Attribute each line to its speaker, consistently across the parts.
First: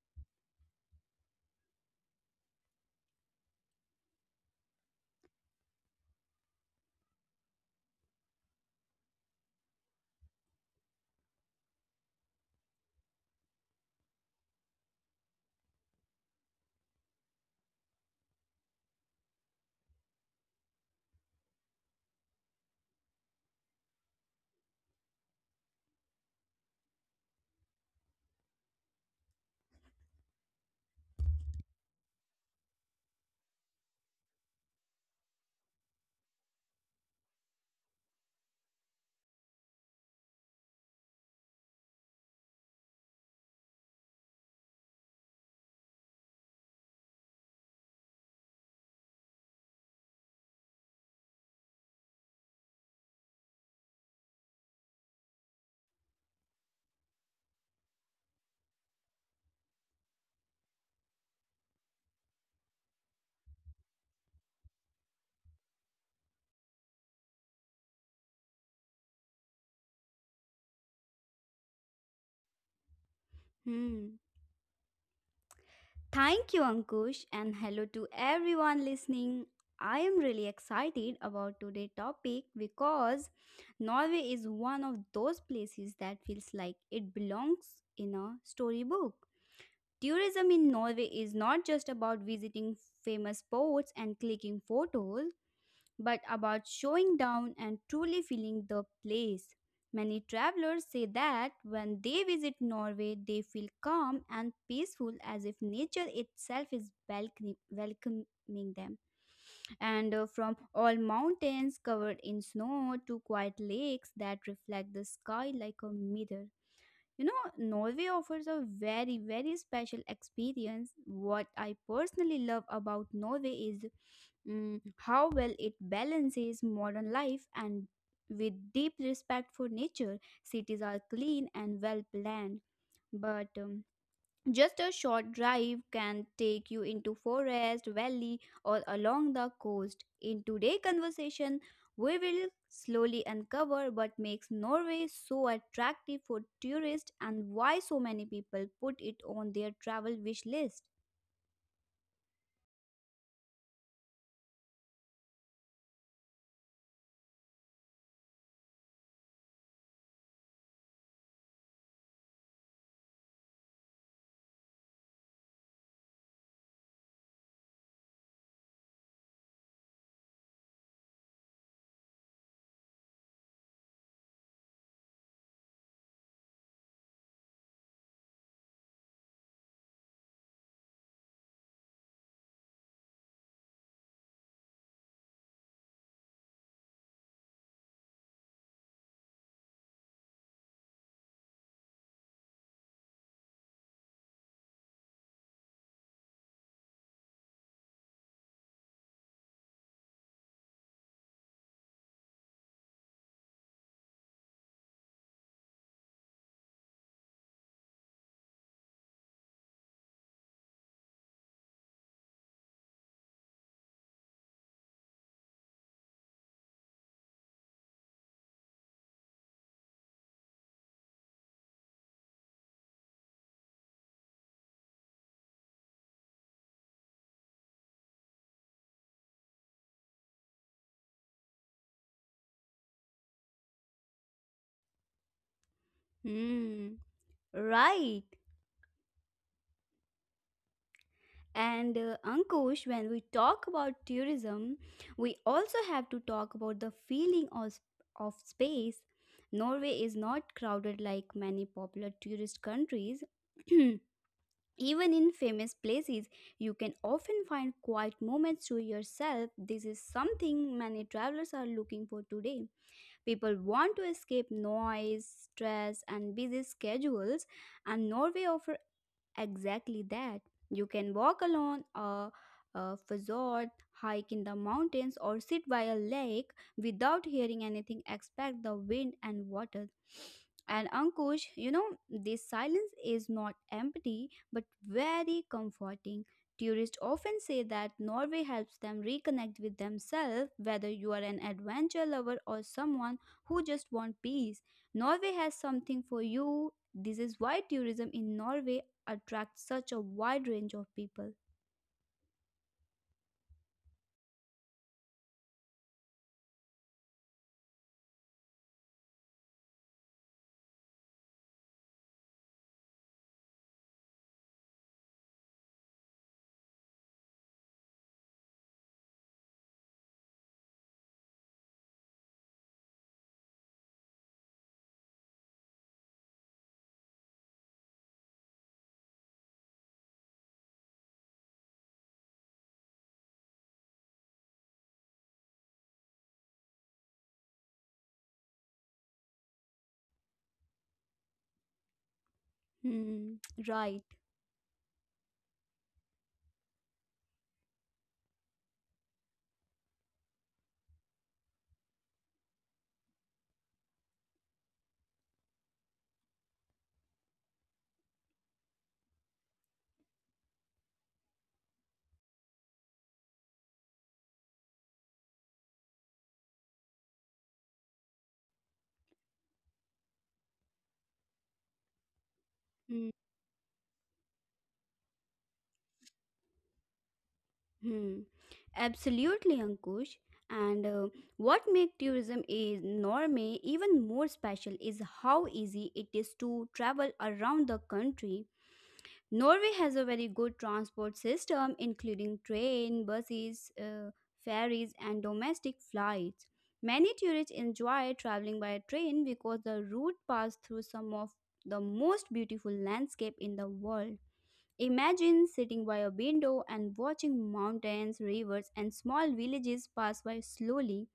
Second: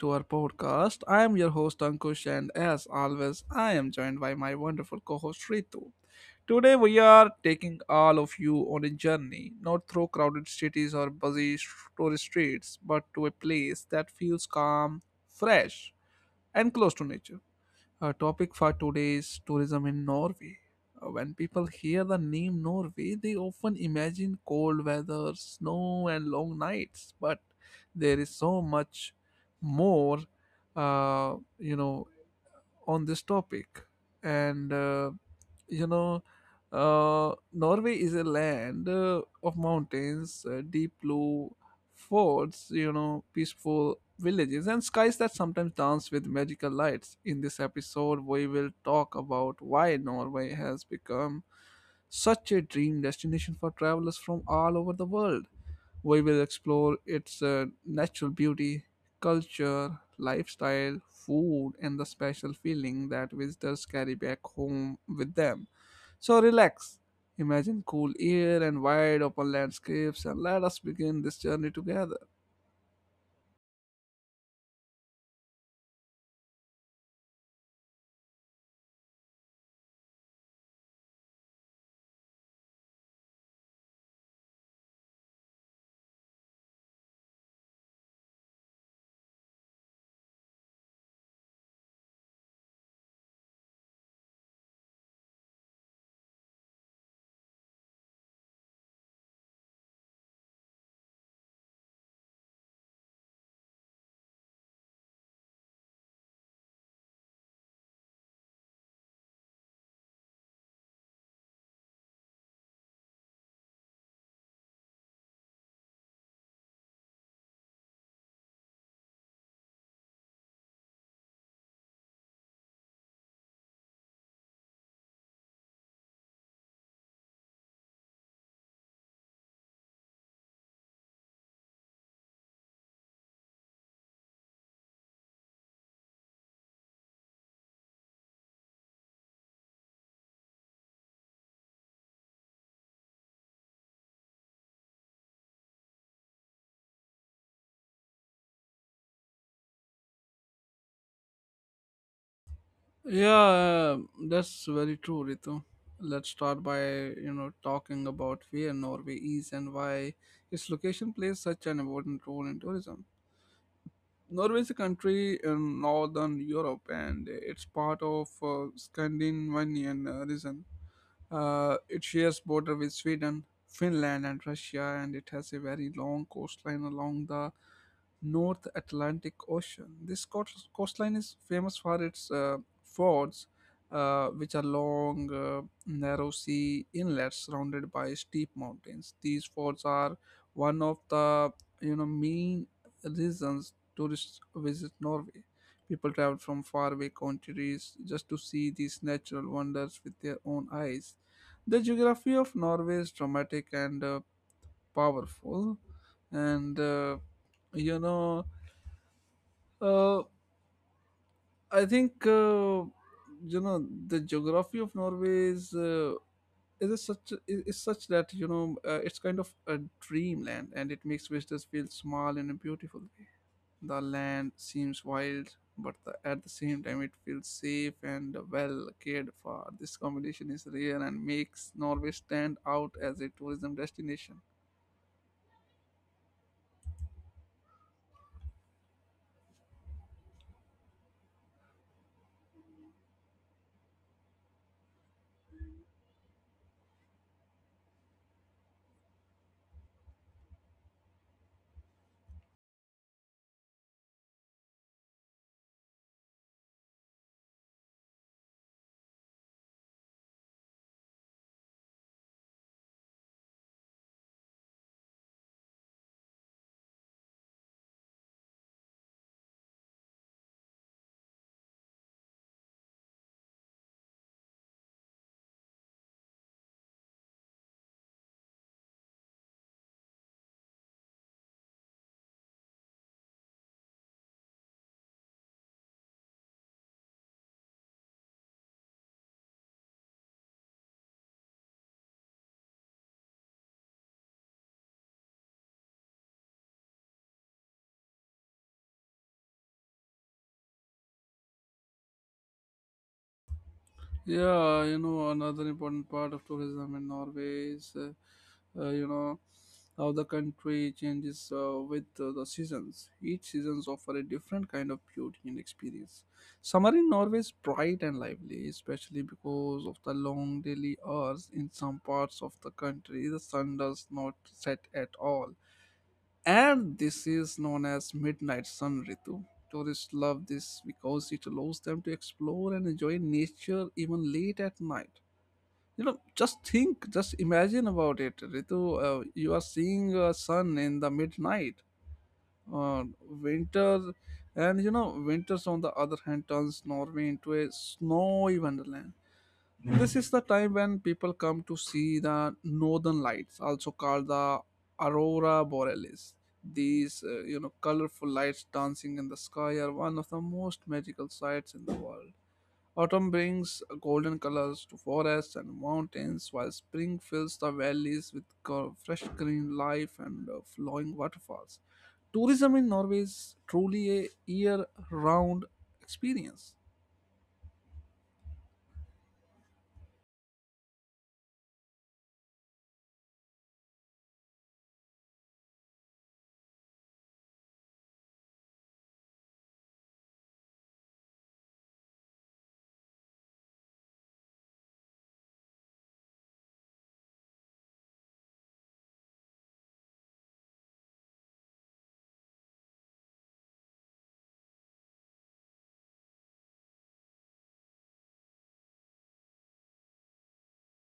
Speaker 1: to our podcast. I am your host Ankush, and as always, I am joined by my wonderful co host Ritu. Today, we are taking all of you on a journey, not through crowded cities or tourist streets, but to a place that feels calm, fresh, and close to nature. Our topic for today is tourism in Norway. When people hear the name Norway, they often imagine cold weather, snow, and long nights. But there is so much more, uh, you know, on this topic and you know norway is a land of mountains deep blue forts, you know, peaceful villages and skies that sometimes dance with magical lights. In this episode we will talk about why Norway has become such a dream destination for travelers from all over the world. We will explore its natural beauty, culture, lifestyle, food, and the special feeling that visitors carry back home with them. So relax, imagine cool air and wide open landscapes, and let us begin this journey together.
Speaker 2: Hmm. Thank you, Ankush, and hello to everyone listening. I am really excited about today's topic because Norway is one of those places that feels like it belongs in a storybook. Tourism in Norway is not just about visiting famous spots and clicking photos but about showing down and truly feeling the place. Many travelers say that when they visit Norway, they feel calm and peaceful as if nature itself is welcoming them. And From all mountains covered in snow to quiet lakes that reflect the sky like a mirror. You know, Norway offers a very, very special experience. What I personally love about Norway is how well it balances modern life and with deep respect for nature. Cities are clean and well planned, but just a short drive can take you into forest, valley, or along the coast. In today's conversation, we will slowly uncover what makes Norway so attractive for tourists and why so many people put it on their travel wish list.
Speaker 1: Yeah, that's very true, Ritu. Let's start by, you know, talking about where Norway is and why its location plays such an important role in tourism. Norway is a country in northern Europe and it's part of Scandinavian region. It shares border with Sweden, Finland, and Russia, and it has a very long coastline along the North Atlantic Ocean. This coastline is famous for its fords, which are long, narrow sea inlets surrounded by steep mountains. These fords are one of the, you know, main reasons tourists visit Norway. People travel from faraway countries just to see these natural wonders with their own eyes. The geography of Norway is dramatic and powerful, and uh, you know, uh, I think the geography of Norway is. It is such that, you know, it's kind of a dreamland and it makes visitors feel small in a beautiful way. The land seems wild, but at the same time, it feels safe and well cared for. This combination is rare and makes Norway stand out as a tourism destination.
Speaker 2: Hmm. Right. And Ankush, when we talk about tourism, we also have to talk about the feeling of space. Norway is not crowded like many popular tourist countries. Even in famous places, you can often find quiet moments to yourself. This is something many travelers are looking for today. People want to escape noise, stress, and busy schedules, and Norway offers exactly that. You can walk along a fjord, hike in the mountains, or sit by a lake without hearing anything except the wind and water. And Ankush, you know, this silence is not empty but very comforting. Tourists often say that Norway helps them reconnect with themselves, whether you are an adventure lover or someone who just wants peace. Norway has something for you. This is why tourism in Norway attract such a wide range of people.
Speaker 1: Yeah, you know, another important part of tourism in Norway is, uh, you know, how the country changes with the seasons. Each seasons offer a different kind of beauty and experience. Summer in Norway is bright and lively, especially because of the long daily hours in some parts of the country. The sun does not set at all, and this is known as midnight sun, Ritu. Tourists love this because it allows them to explore and enjoy nature even late at night. You know, just think, just imagine about it, Ritu. You are seeing a sun in the midnight,
Speaker 2: Hmm, right.
Speaker 1: winter, and you know, winters on the other hand turns Norway into a snowy wonderland. This is the time when people come to see the northern lights, also called the aurora borealis. These, you know, colorful lights dancing in the sky are one of the most magical sights in the world. Autumn brings golden colors to forests and mountains, while spring fills the valleys with fresh green life and flowing waterfalls. Tourism in
Speaker 2: Hmm,
Speaker 1: Norway is truly a year-round experience.
Speaker 2: hmm. Absolutely, Ankush. And What makes tourism is Norway even more special is how easy it is to travel around the country. Norway has a very good transport system, including train, buses, ferries, and domestic flights. Many tourists enjoy traveling by train because the route passes through some of the most beautiful landscape in the world. Imagine sitting by a window and watching mountains, rivers, and small villages pass by slowly.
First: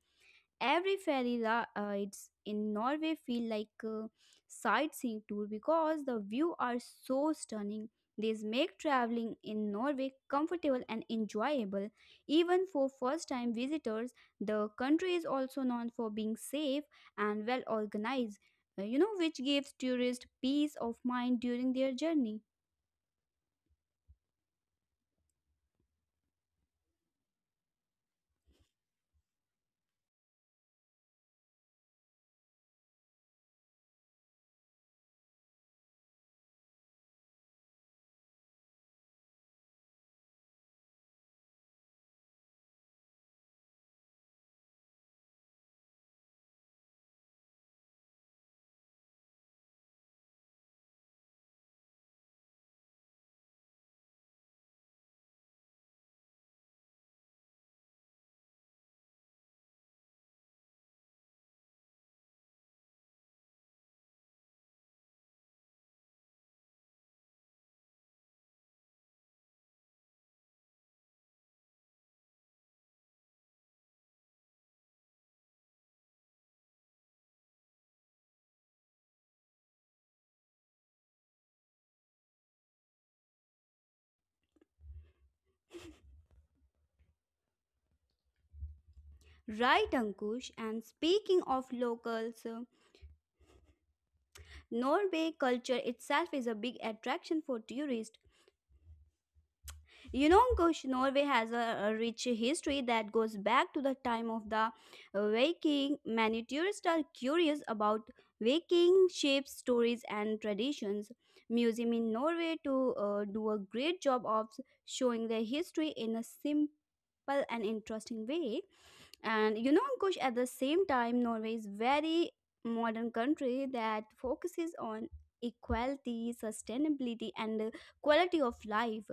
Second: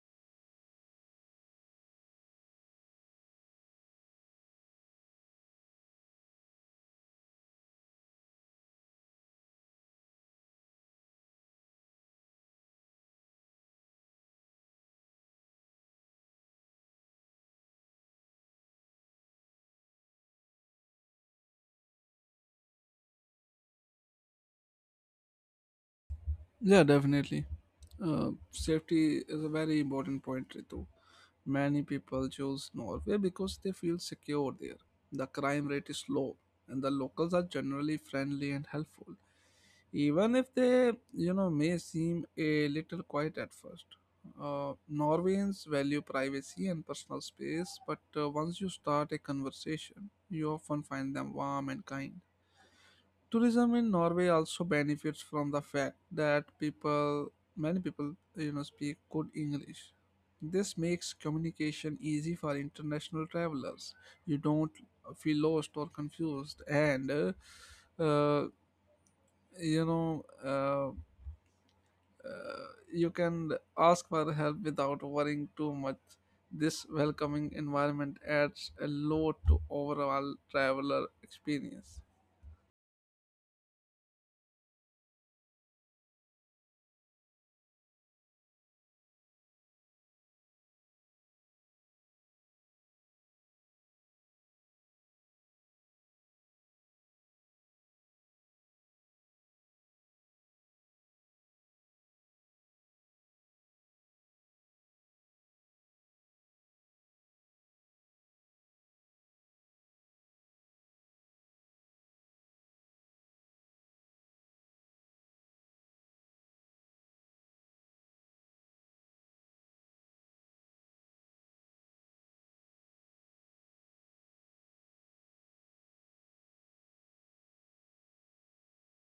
Speaker 2: Every rides in Norway feel like a sightseeing tour because the view are so stunning. These make traveling in Norway comfortable and enjoyable. Even for first time visitors, the country is also known for being safe and well organized, you know, which gives tourists peace of mind during their journey.
Speaker 1: Yeah, definitely. Safety is a very important point, Ritu. Many people choose Norway because they feel secure there. The crime rate is low, and the locals are generally friendly and helpful, even if they, you know, may seem a little quiet at first. Norwegians value privacy and personal space, but once you start a conversation, you often find them warm and kind. Tourism in Norway also benefits from the fact that people many people, you know, speak good English. This makes communication easy for international travelers. You don't feel lost or confused, and uh, you know uh, uh, you can ask for help without worrying too much. This welcoming environment adds a lot to overall traveler experience.
Speaker 2: Right, Ankush. And speaking of locals, Norway culture itself is a big attraction for tourists. You know, Kush, Norway has a rich history that goes back to the time of the Viking. Many tourists are curious about Viking shapes, stories, and traditions. Museum in Norway to do a great job of showing their history in a simple and interesting way. And you know, Ankush, at the same time, Norway is very modern country that focuses on equality, sustainability, and quality of life.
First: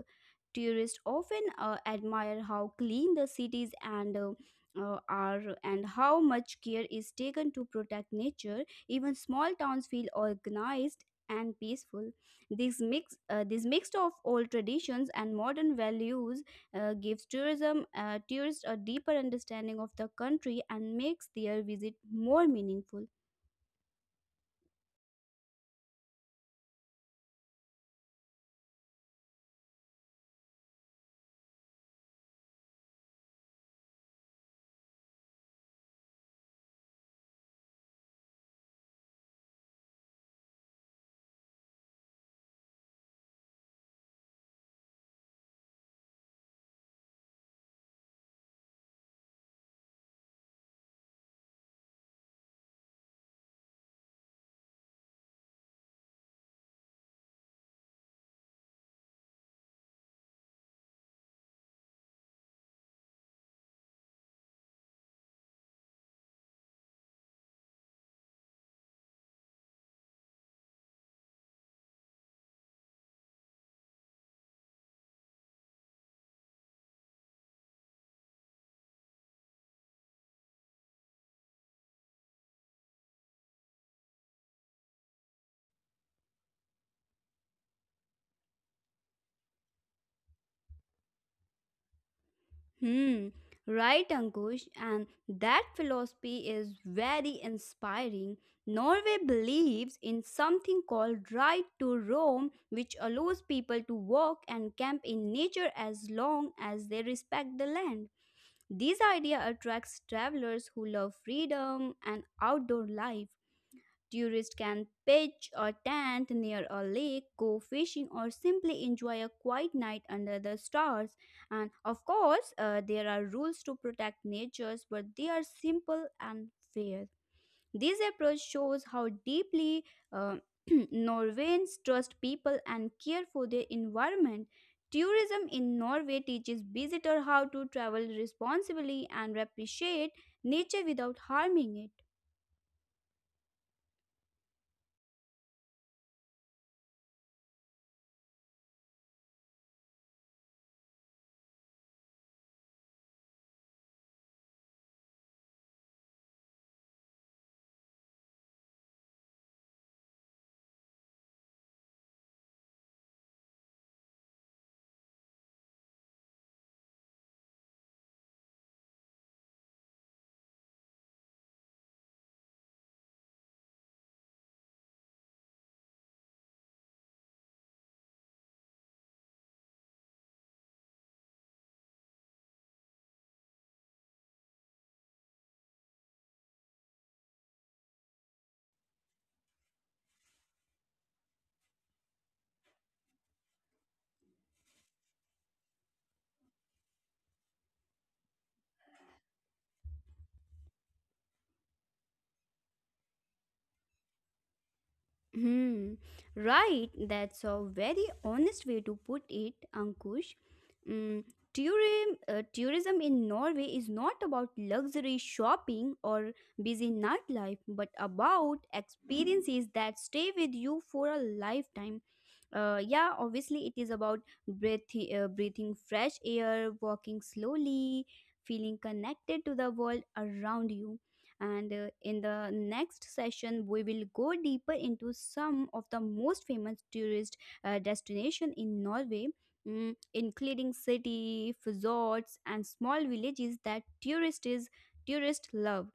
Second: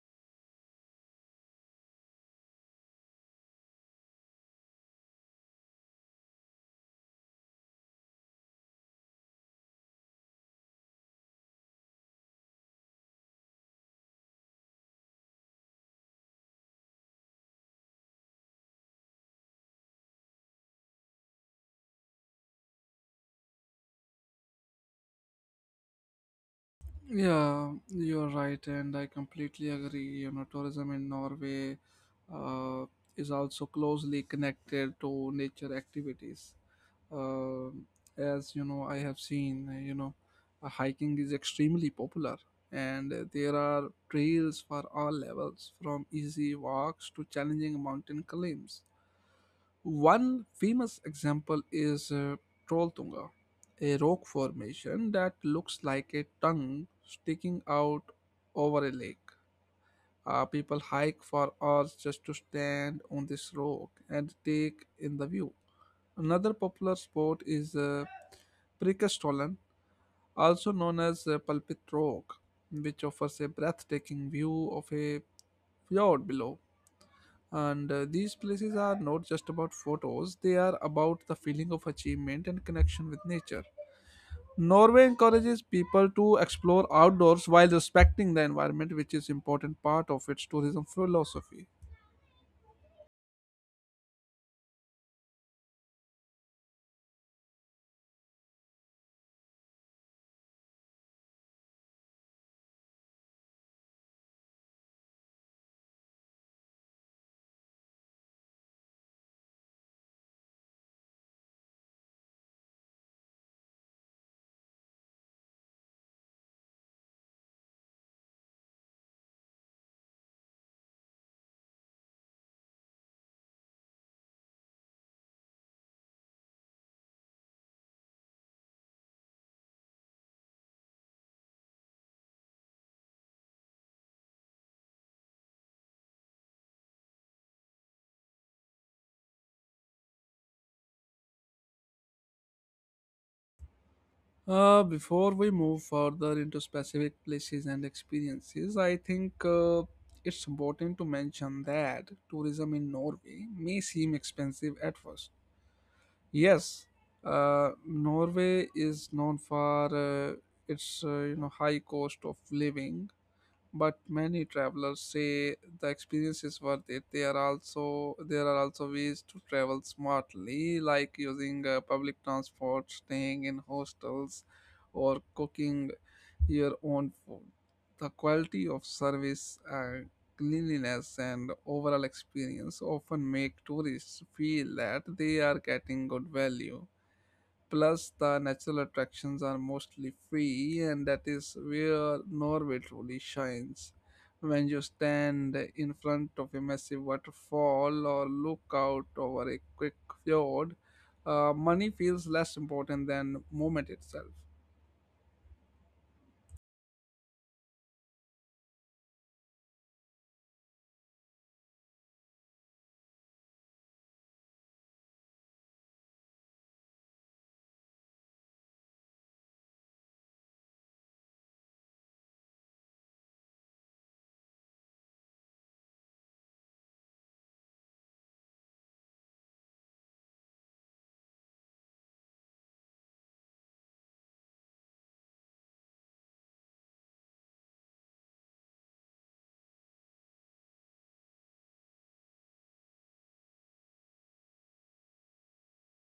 Speaker 2: Tourists often admire how clean the cities and are and how much care is taken to protect nature. Even small towns feel organized and peaceful. This mix of old traditions and modern values gives tourism tourists a deeper understanding of the country and makes their visit more meaningful.
Speaker 1: Yeah, you're right, and I completely agree. You know, tourism in Norway uh, is also closely connected to nature activities. Um, as you know, I have seen, hiking is extremely popular, and there are trails for all levels, from easy walks to challenging mountain climbs. One famous example is Trolltunga, a rock formation that looks like a tongue sticking out over a lake. People hike for hours just to stand on this rock and take in the view. Another popular spot is Prikastolan, also known as Pulpit Rock, which offers a breathtaking view of a fjord below. And these places are not just about photos. They are about the feeling of achievement and connection with nature. Norway encourages people to explore outdoors while respecting the environment, which is important part of its tourism philosophy.
Speaker 2: Hmm, right, Ankush, and that philosophy is very inspiring. Norway believes in something called right to roam, which allows people to walk and camp in nature as long as they respect the land. This idea attracts travelers who love freedom and outdoor life. Tourists can pitch a tent near a lake, go fishing, or simply enjoy a quiet night under the stars. And of course, there are rules to protect natures, but they are simple and fair. This approach shows how deeply uh, Norwegians trust people and care for their environment. Tourism in Norway teaches visitors how to travel responsibly and appreciate nature without harming it.
Speaker 1: Before we move further into specific places and experiences, I think it's important to mention that tourism in Norway may seem expensive at first. Yes, Norway is known for its, you know, high cost of living, but many travelers say the experience is worth it. There are also ways to travel smartly, like using public transport, staying in hostels, or cooking your own food. The quality of service, cleanliness and overall experience often make tourists feel that they are getting good value. Plus, the natural attractions are mostly free, and that is where Norway truly shines. When you stand in front of a massive waterfall or look out over a quick fjord, money feels less important than moment itself.
Speaker 2: Hmm. Right. That's a very honest way to put it, Ankush. Mm, tourism in Norway is not about luxury shopping or busy nightlife, but about experiences that stay with you for a lifetime. Yeah, obviously it is about breath, breathing fresh air, walking slowly, feeling connected to the world around you. And In the next session we will go deeper into some of the most famous tourist destination in Norway, mm, including city resorts and small villages that tourists love,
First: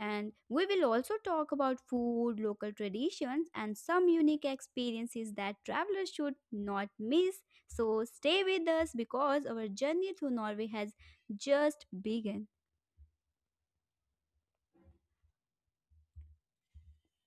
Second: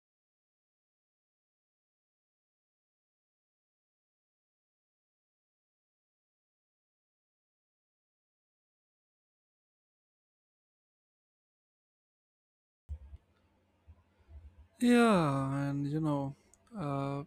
Speaker 2: and we will also talk about food, local traditions, and some unique experiences that travelers should not miss. So stay with us because our journey through Norway has just begun.
Speaker 1: Yeah, and you know, uh,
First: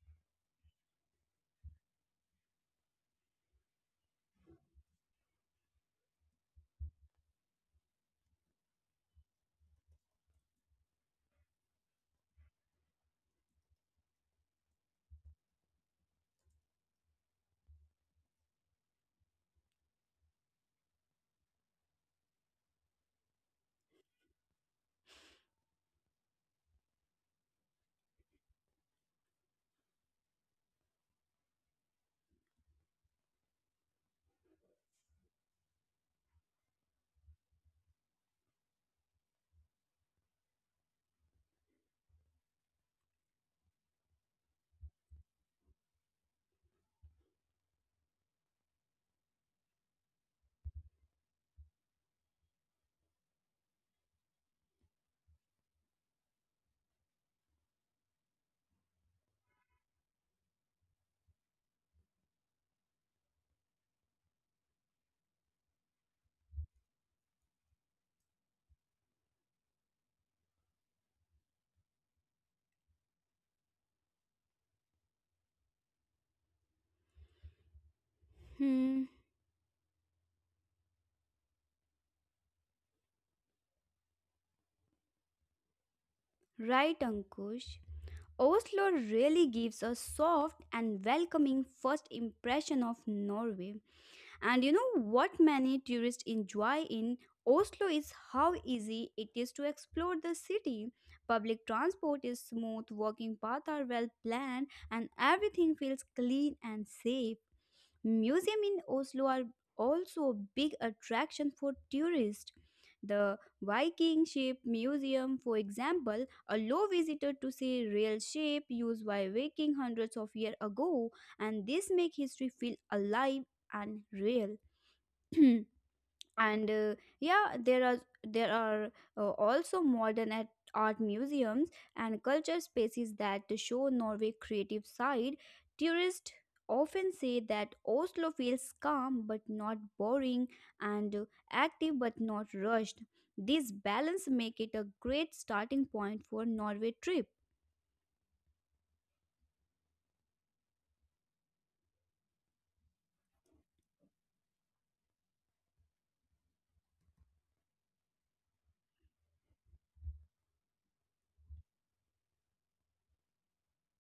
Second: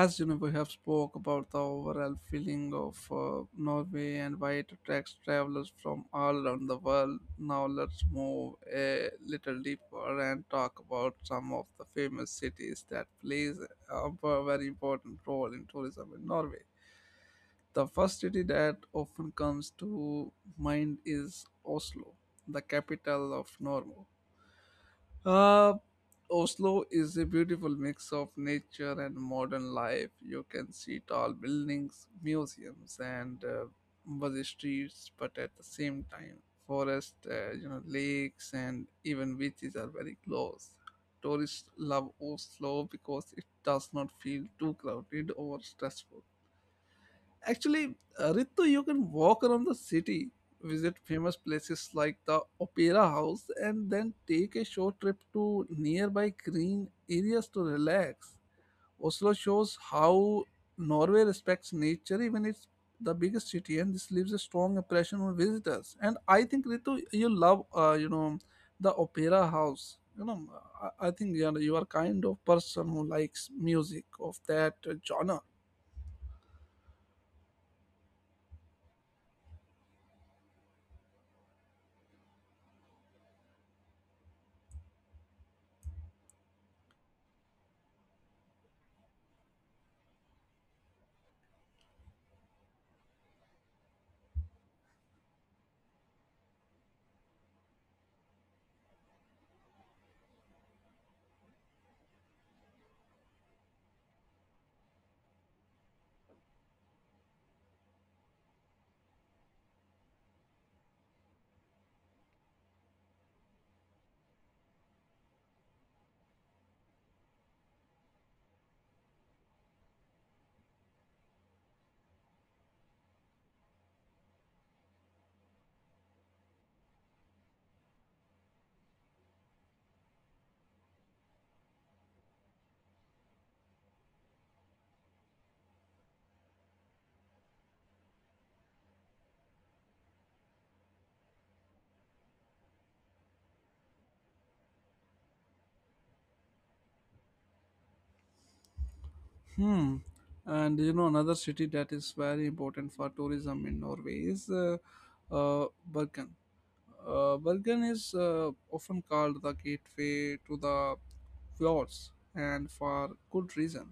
Speaker 1: as you know, we have spoke about the overall feeling of Norway and why it attracts travelers from all around the world. Now let's move a little deeper and talk about some of the famous cities that plays a very important role in tourism in Norway. The first city that often comes to mind is Oslo, the capital of Norway. Uh, Oslo is a beautiful mix of nature and modern life. You can see tall buildings, museums, and busy streets, but at the same time, forests, you know, lakes, and even beaches are very close. Tourists love Oslo because it does not feel too crowded or stressful. Actually, Ritu, you can walk around the city, visit famous places like the Opera House, and then take a short trip to nearby green areas to relax. Oslo shows how Norway respects nature, even it's the biggest city, and this leaves a strong impression on visitors. And I think Ritu, you love, you know, the Opera House. You know, I think you are kind of person who likes music of that genre.
Speaker 2: Hmm, right, Ankush. Oslo really gives a soft and welcoming first impression of Norway. And you know what many tourists enjoy in Oslo is how easy it is to explore the city. Public transport is smooth, walking paths are well planned, and everything feels clean and safe. Museum in Oslo are also a big attraction for tourists. The Viking Ship Museum, for example, a low visitor to see real ship used by Viking hundreds of years ago, and this make history feel alive and real. And yeah, there are also modern at art museums and culture spaces that show Norway creative side. Tourists often say that Oslo feels calm but not boring, and active but not rushed. This balance make it a great starting point for Norway trip.
Speaker 1: Hmm. And you know, another city that is very important for tourism in Norway is Bergen. Bergen is often called the gateway to the fjords, and for good reason.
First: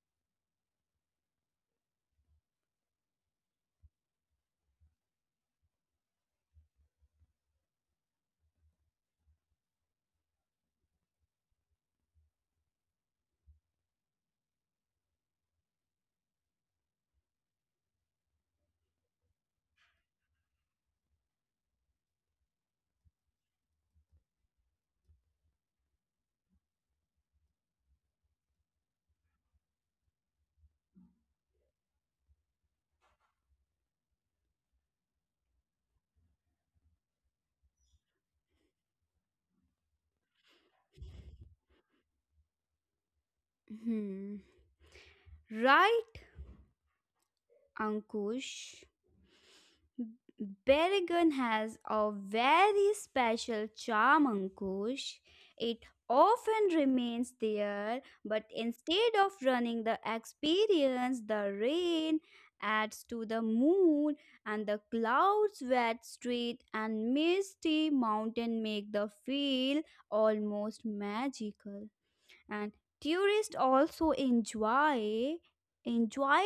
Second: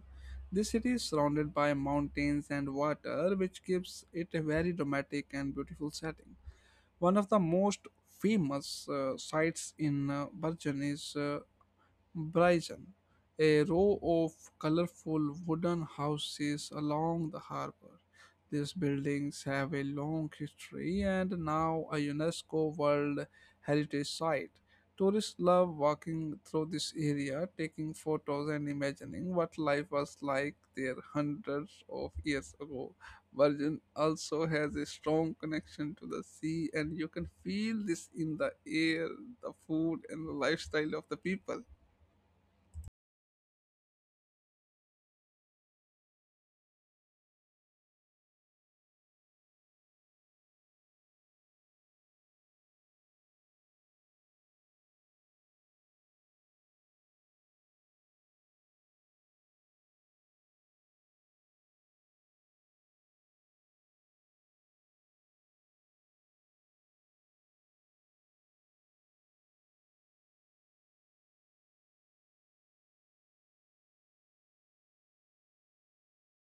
Speaker 1: This city is surrounded by mountains and water, which gives it a very dramatic and beautiful setting. One of the most famous sites in Bergen is Bryson, a row of colorful wooden houses along the harbor. These buildings have a long history and now a UNESCO World Heritage Site. Tourists love walking through this area, taking photos and imagining what life was like there hundreds of years ago. Virgin also has a strong connection to the sea, and you can feel this in the air, the food, and the lifestyle of the people.
Speaker 2: Hmm. Right, Ankush. Berrigan has a very special charm, Ankush. It often remains there, but instead of running the experience, the rain adds to the mood, and the clouds, wet street, and misty mountain make the feel almost magical. And tourists also enjoy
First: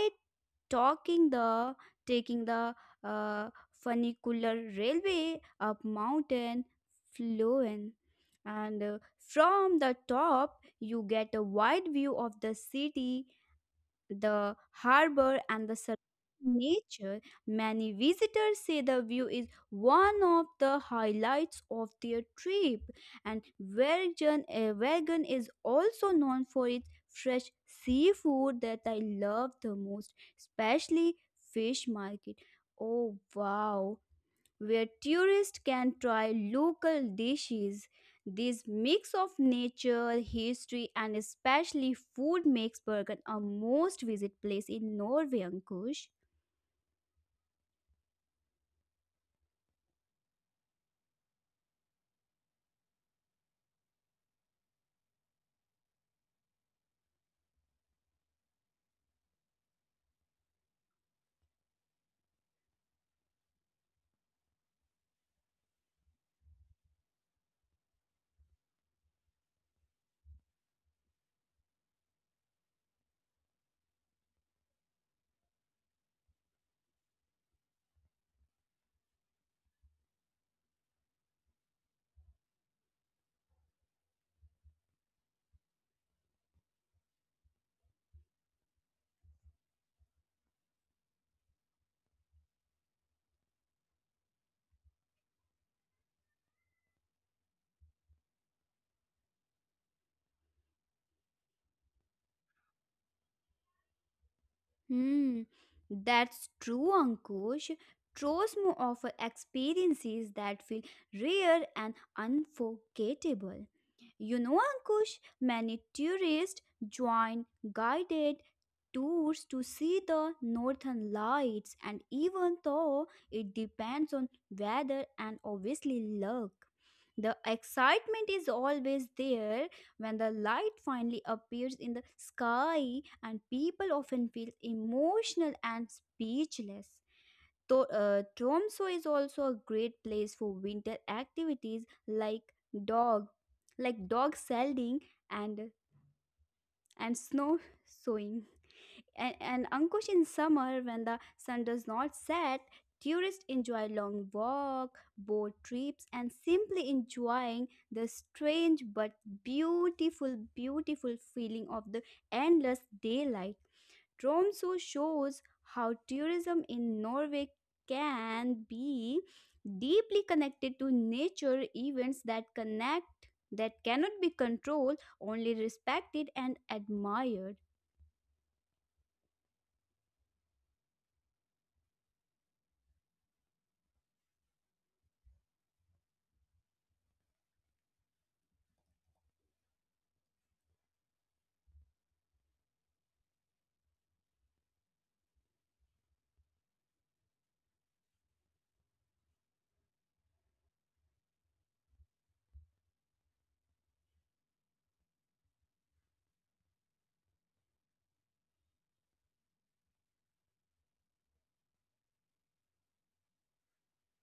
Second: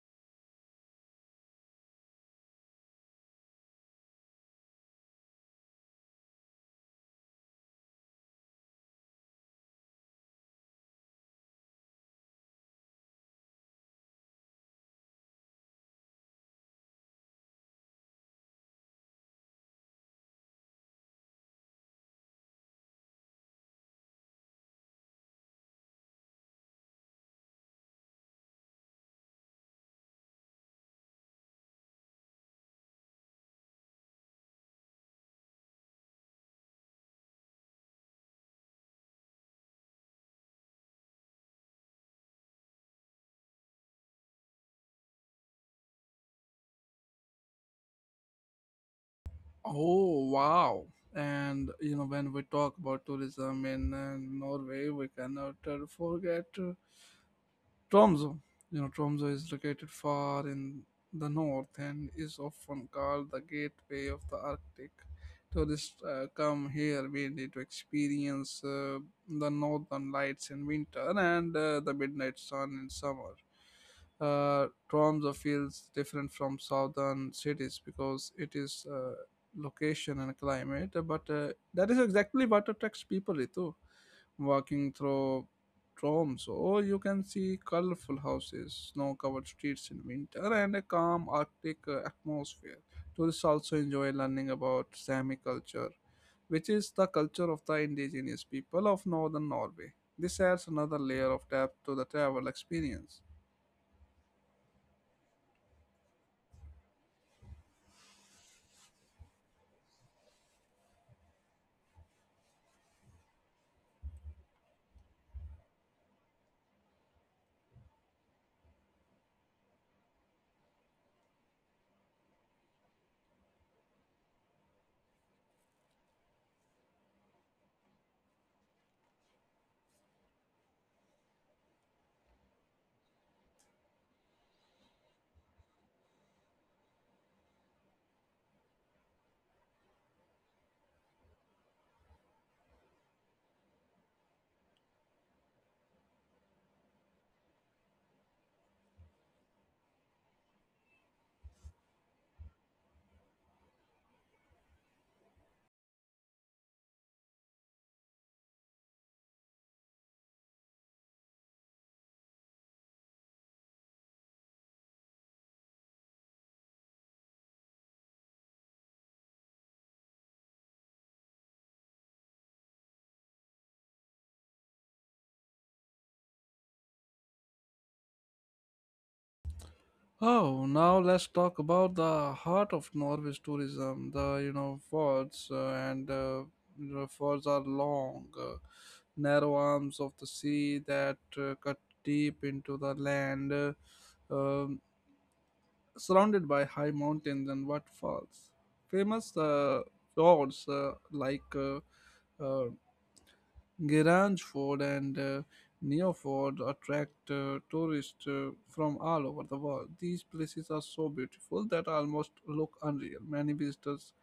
Speaker 2: talking the taking the uh, funicular railway up mountain fluent. And from the top you get a wide view of the city, the harbor, and the surrounding nature. Many visitors say the view is one of the highlights of their trip. And Vergen is also known for its fresh seafood that I love the most, especially fish market. Oh wow! Where tourists can try local dishes. This mix of nature, history, and especially food makes Bergen a most visit place in Norway, Ankush.
Speaker 1: Oh wow! And you know, when we talk about tourism in Norway, we cannot forget Tromso. You know, Tromso is located far in the north and is often called the gateway of the Arctic. Tourists come here mainly to experience the northern lights in winter and the midnight sun in summer. Tromso feels different from southern cities because it is location and climate, but that is exactly what attracts people, Ritu. Walking through Troms, or you can see colorful houses, snow covered streets in winter, and a calm Arctic atmosphere. Tourists also enjoy learning about Sami culture, which is the culture of the indigenous people of northern Norway. This adds another layer of depth to the travel experience.
Speaker 2: Hmm, that's true, Ankush. Trosmo offer experiences that feel rare and unforgettable. You know, Ankush, many tourists join guided tours to see the northern lights, and even though it depends on weather and obviously luck, the excitement is always there when the light finally appears in the sky, and people often feel emotional and speechless. Tromso is also a great place for winter activities like dog, dog sledding and snow sewing. And Ankush, in summer, when the sun does not set, tourists enjoy long walk, boat trips, and simply enjoying the strange but beautiful feeling of the endless daylight. Tromso shows how tourism in Norway can be deeply connected to nature events that connect that cannot be controlled, only respected and admired.
Speaker 1: Oh, now let's talk about the heart of Norway's tourism: the, you know, fords. And You know, fords are long, narrow arms of the sea that cut deep into the land, um, surrounded by high mountains and waterfalls. Famous fjords like um, Grange Fort and Neo attract tourists from all over the world. These places are so beautiful that almost look unreal. Many visitors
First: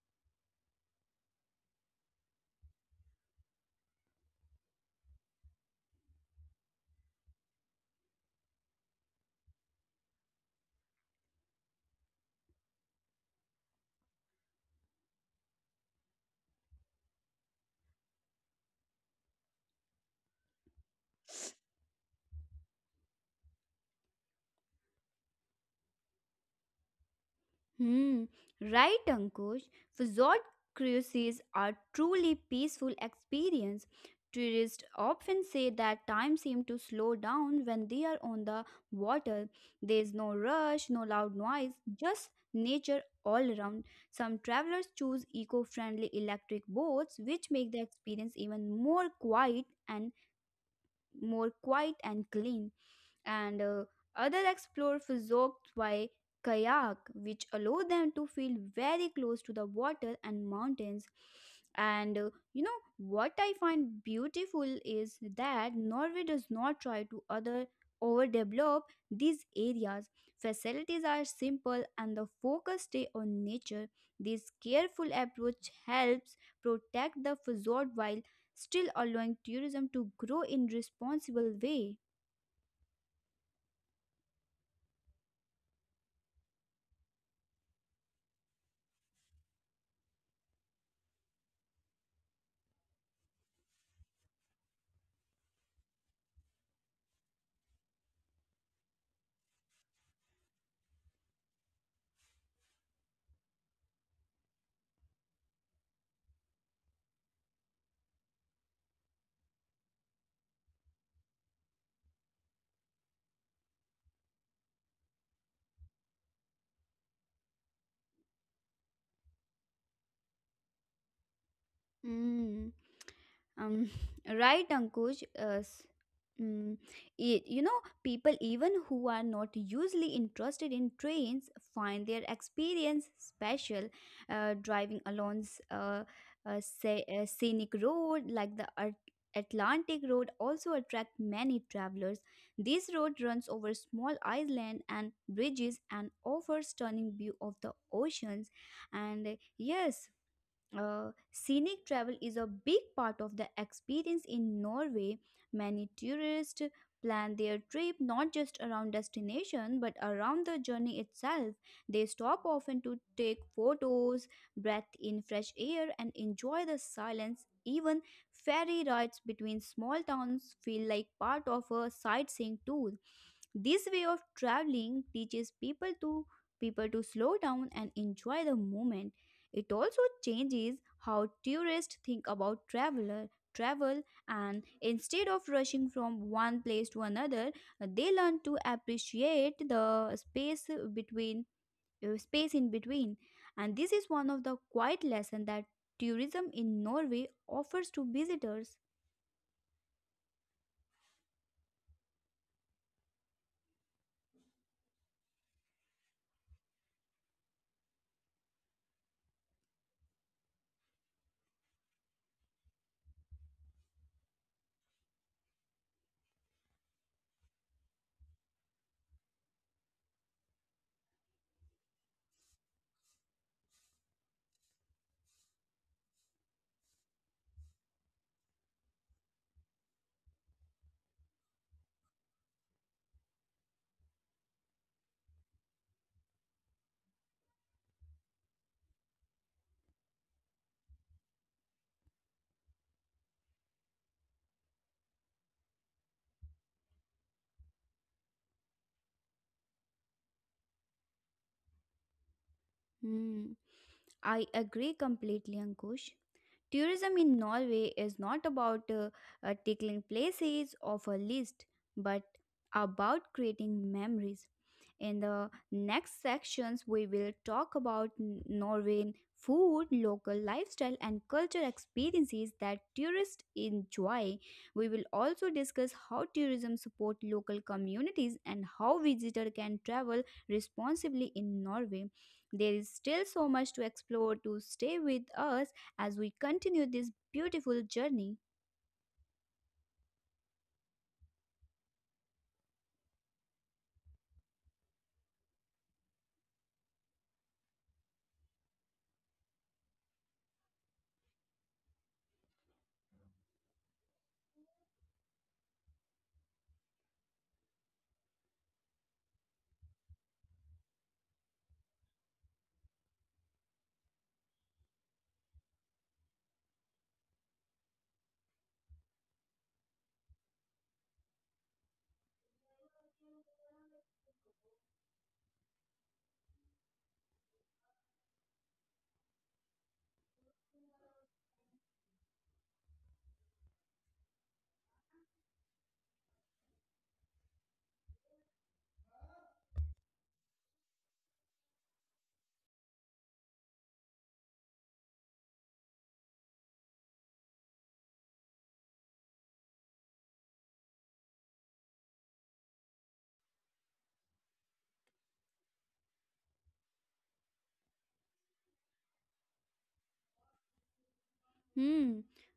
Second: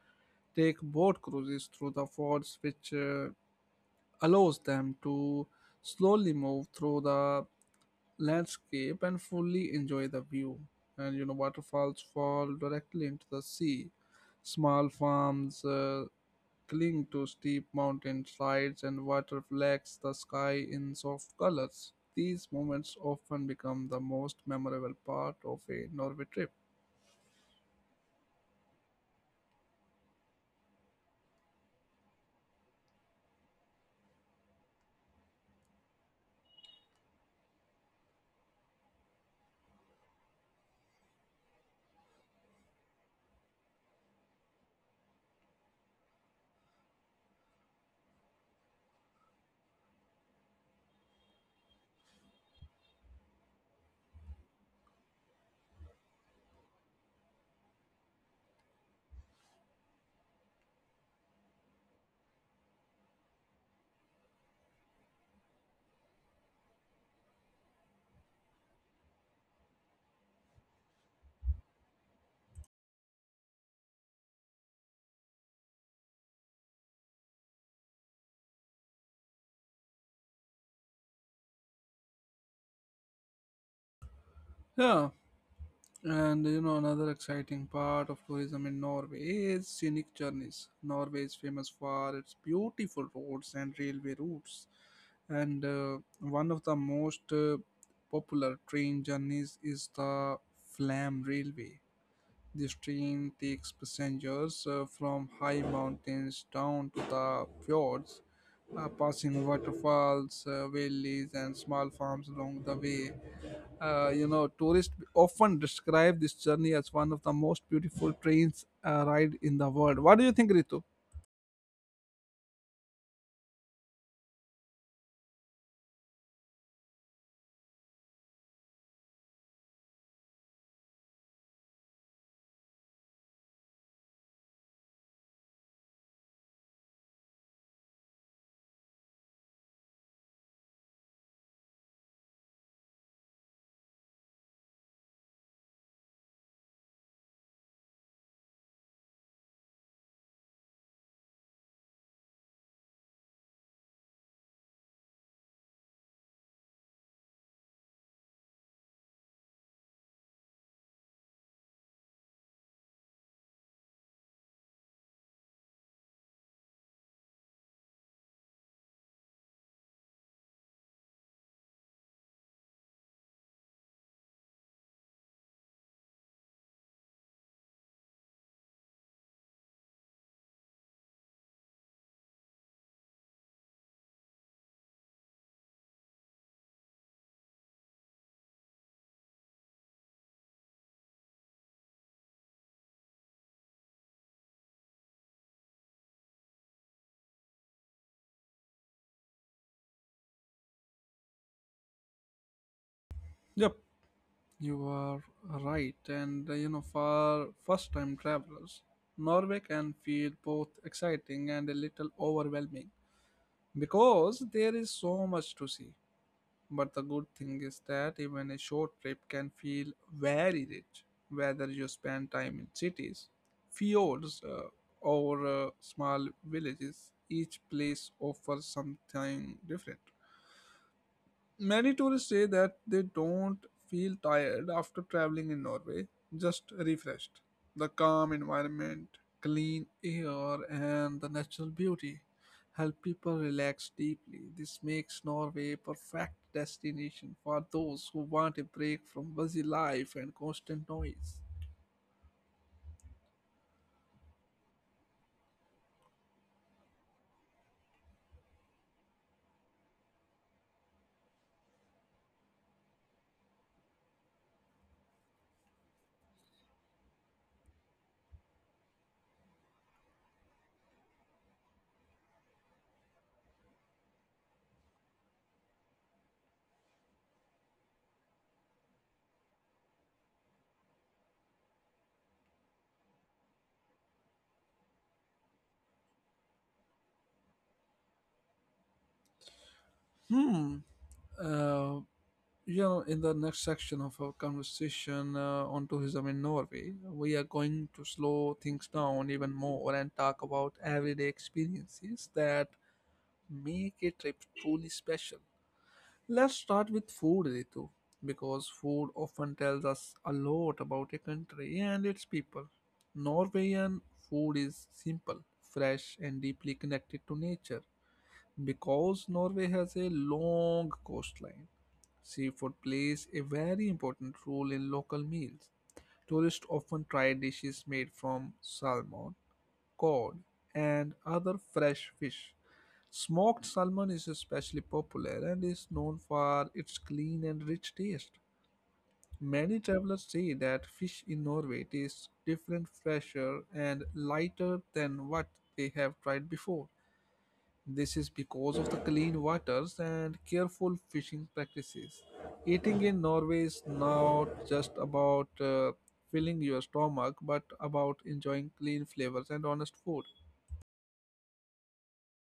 Speaker 1: take boat cruises through the forts, which allows them to slowly move through the landscape and fully enjoy the view. Waterfalls fall directly into the sea. Small farms, cling to steep mountain sides and water flecks the sky in soft colors. These moments often become the most memorable part of a Norway trip.
Speaker 2: Hmm, right, Ankush. Resort cruises are truly peaceful experience. Tourists often say that time seems to slow down when they are on the water. There is no rush, no loud noise, just nature all around. Some travelers choose eco-friendly electric boats, which make the experience even more quiet and clean, and others explore fjords by kayak, which allow them to feel very close to the water and mountains. And you know what I find beautiful is that Norway does not try to other overdevelop these areas. Facilities are simple and the focus stay on nature. This careful approach helps protect the fjord while still allowing tourism to grow in responsible way.
Speaker 1: Yeah, and another exciting part of tourism in Norway is scenic journeys. Norway is famous for its beautiful roads and railway routes, and one of the most popular train journeys is the Flam Railway. This train takes passengers from high mountains down to the fjords, passing waterfalls, valleys, and small farms along the way. Tourists often describe this journey as one of the most beautiful trains ride in the world. What do you think, Ritu?
Speaker 2: Mm. Um, right, Ankush. Mm, you know, people even who are not usually interested in trains find their experience special. Driving along a scenic road like the Atlantic Road also attract many travelers. This road runs over small island and bridges and offers stunning view of the oceans. And uh, yes, Scenic travel is a big part of the experience in Norway. Many tourists plan their trip not just around destination but around the journey itself. They stop often to take photos, breathe in fresh air, and enjoy the silence. Even ferry rides between small towns feel like part of a sightseeing tour. This way of traveling teaches people to slow down and enjoy the moment. It also changes how tourists think about travel, and instead of rushing from one place to another, they learn to appreciate the between space in between. And this is one of the quiet lesson that tourism in Norway offers to visitors.
Speaker 1: Yep, you are right. And for first time travelers, Norway can feel both exciting and a little overwhelming because there is so much to see. But the good thing is that even a short trip can feel very rich, whether you spend time in cities, fjords, or small villages. Each place offers something different. Many tourists say that they don't feel tired after traveling in Norway, just refreshed. The calm environment, clean air, and the natural beauty help people relax deeply. This makes Norway a perfect destination for those who want a break from busy life and constant noise.
Speaker 2: Hmm. I agree completely, Ankush. Tourism in Norway is not about tickling places off a list, but about creating memories. In the next sections, we will talk about Norwegian food, local lifestyle, and cultural experiences that tourists enjoy. We will also discuss how tourism supports local communities and how visitors can travel responsibly in Norway. There is still so much to explore, to stay with us as we continue this beautiful journey.
Speaker 1: Hmm. Uh, in the next section of our conversation on tourism in Norway, we are going to slow things down even more and talk about everyday experiences that make a trip truly special. Let's start with food, Ritu, because food often tells us a lot about a country and its people. Norwegian food is simple, fresh, and deeply connected to nature. Because Norway has a long coastline, seafood plays a very important role in local meals. Tourists often try dishes made from salmon, cod, and other fresh fish. Smoked salmon is especially popular and is known for its clean and rich taste. Many travelers say that fish in Norway tastes different, fresher, and lighter than what they have tried before. This is because of the clean waters and careful fishing practices. Eating in Norway is not just about filling your stomach, but about enjoying clean flavors and honest food.
Speaker 2: Hmm,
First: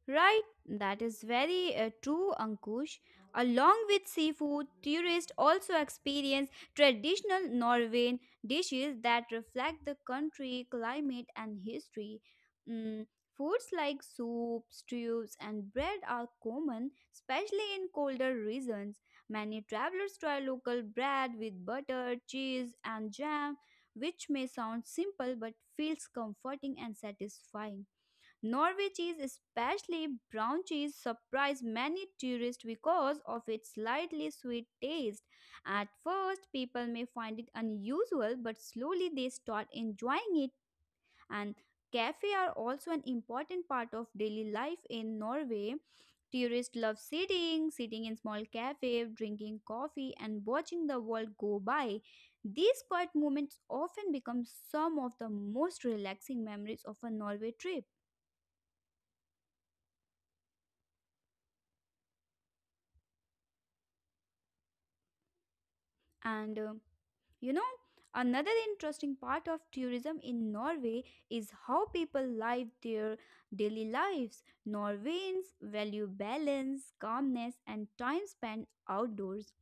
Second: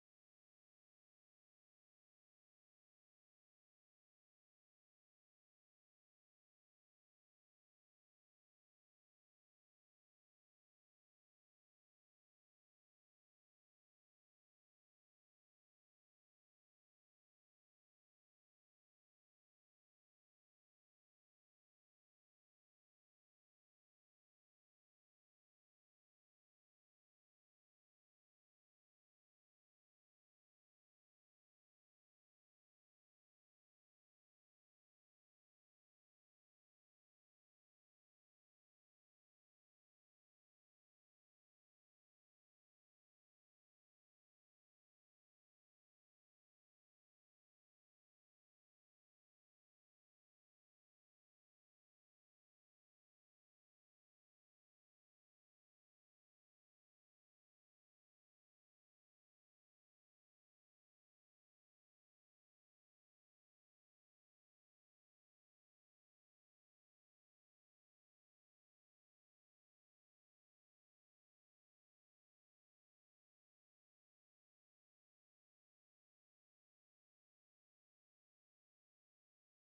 Speaker 2: right. That is very true, Ankush. Along with seafood, tourists also experience traditional Norwegian dishes that reflect the country, climate, and history. Mm, Foods like soup, stews, and bread are common, especially in colder regions. Many travelers try local bread with butter, cheese, and jam, which may sound simple but feels comforting and satisfying. Norway cheese, especially brown cheese, surprised many tourists because of its slightly sweet taste. At first, people may find it unusual, but slowly they start enjoying it. And cafes are also an important part of daily life in Norway. Tourists love sitting in small cafes, drinking coffee, and watching the world go by. These quiet moments often become some of the most relaxing memories of a Norway trip. And uh, You know, Another interesting part of tourism in Norway is how people live their daily lives. Norwegians value balance, calmness, and time spent outdoors,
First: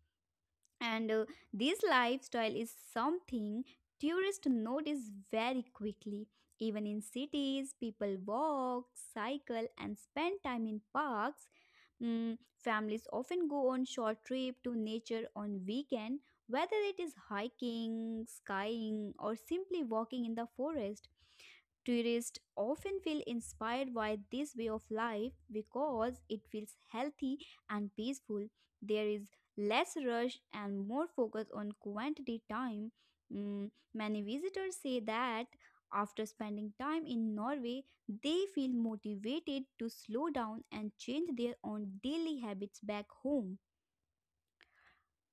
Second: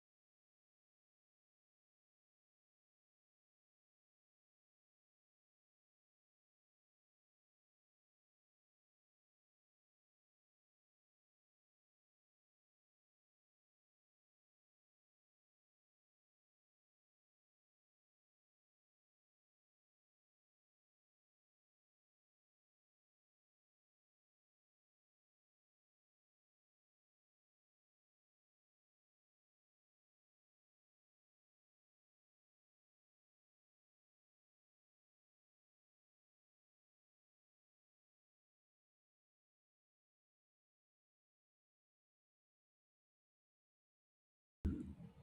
Speaker 2: and this lifestyle is something tourists notice very quickly. Even in cities, people walk, cycle, and spend time in parks. Families often go on short trip to nature on weekend, whether it is hiking, skiing, or simply walking in the forest. Tourists often feel inspired by this way of life because it feels healthy and peaceful. There is less rush and more focus on quantity time. Many visitors say that after spending time in Norway, they feel motivated to slow down and change their own daily habits back home.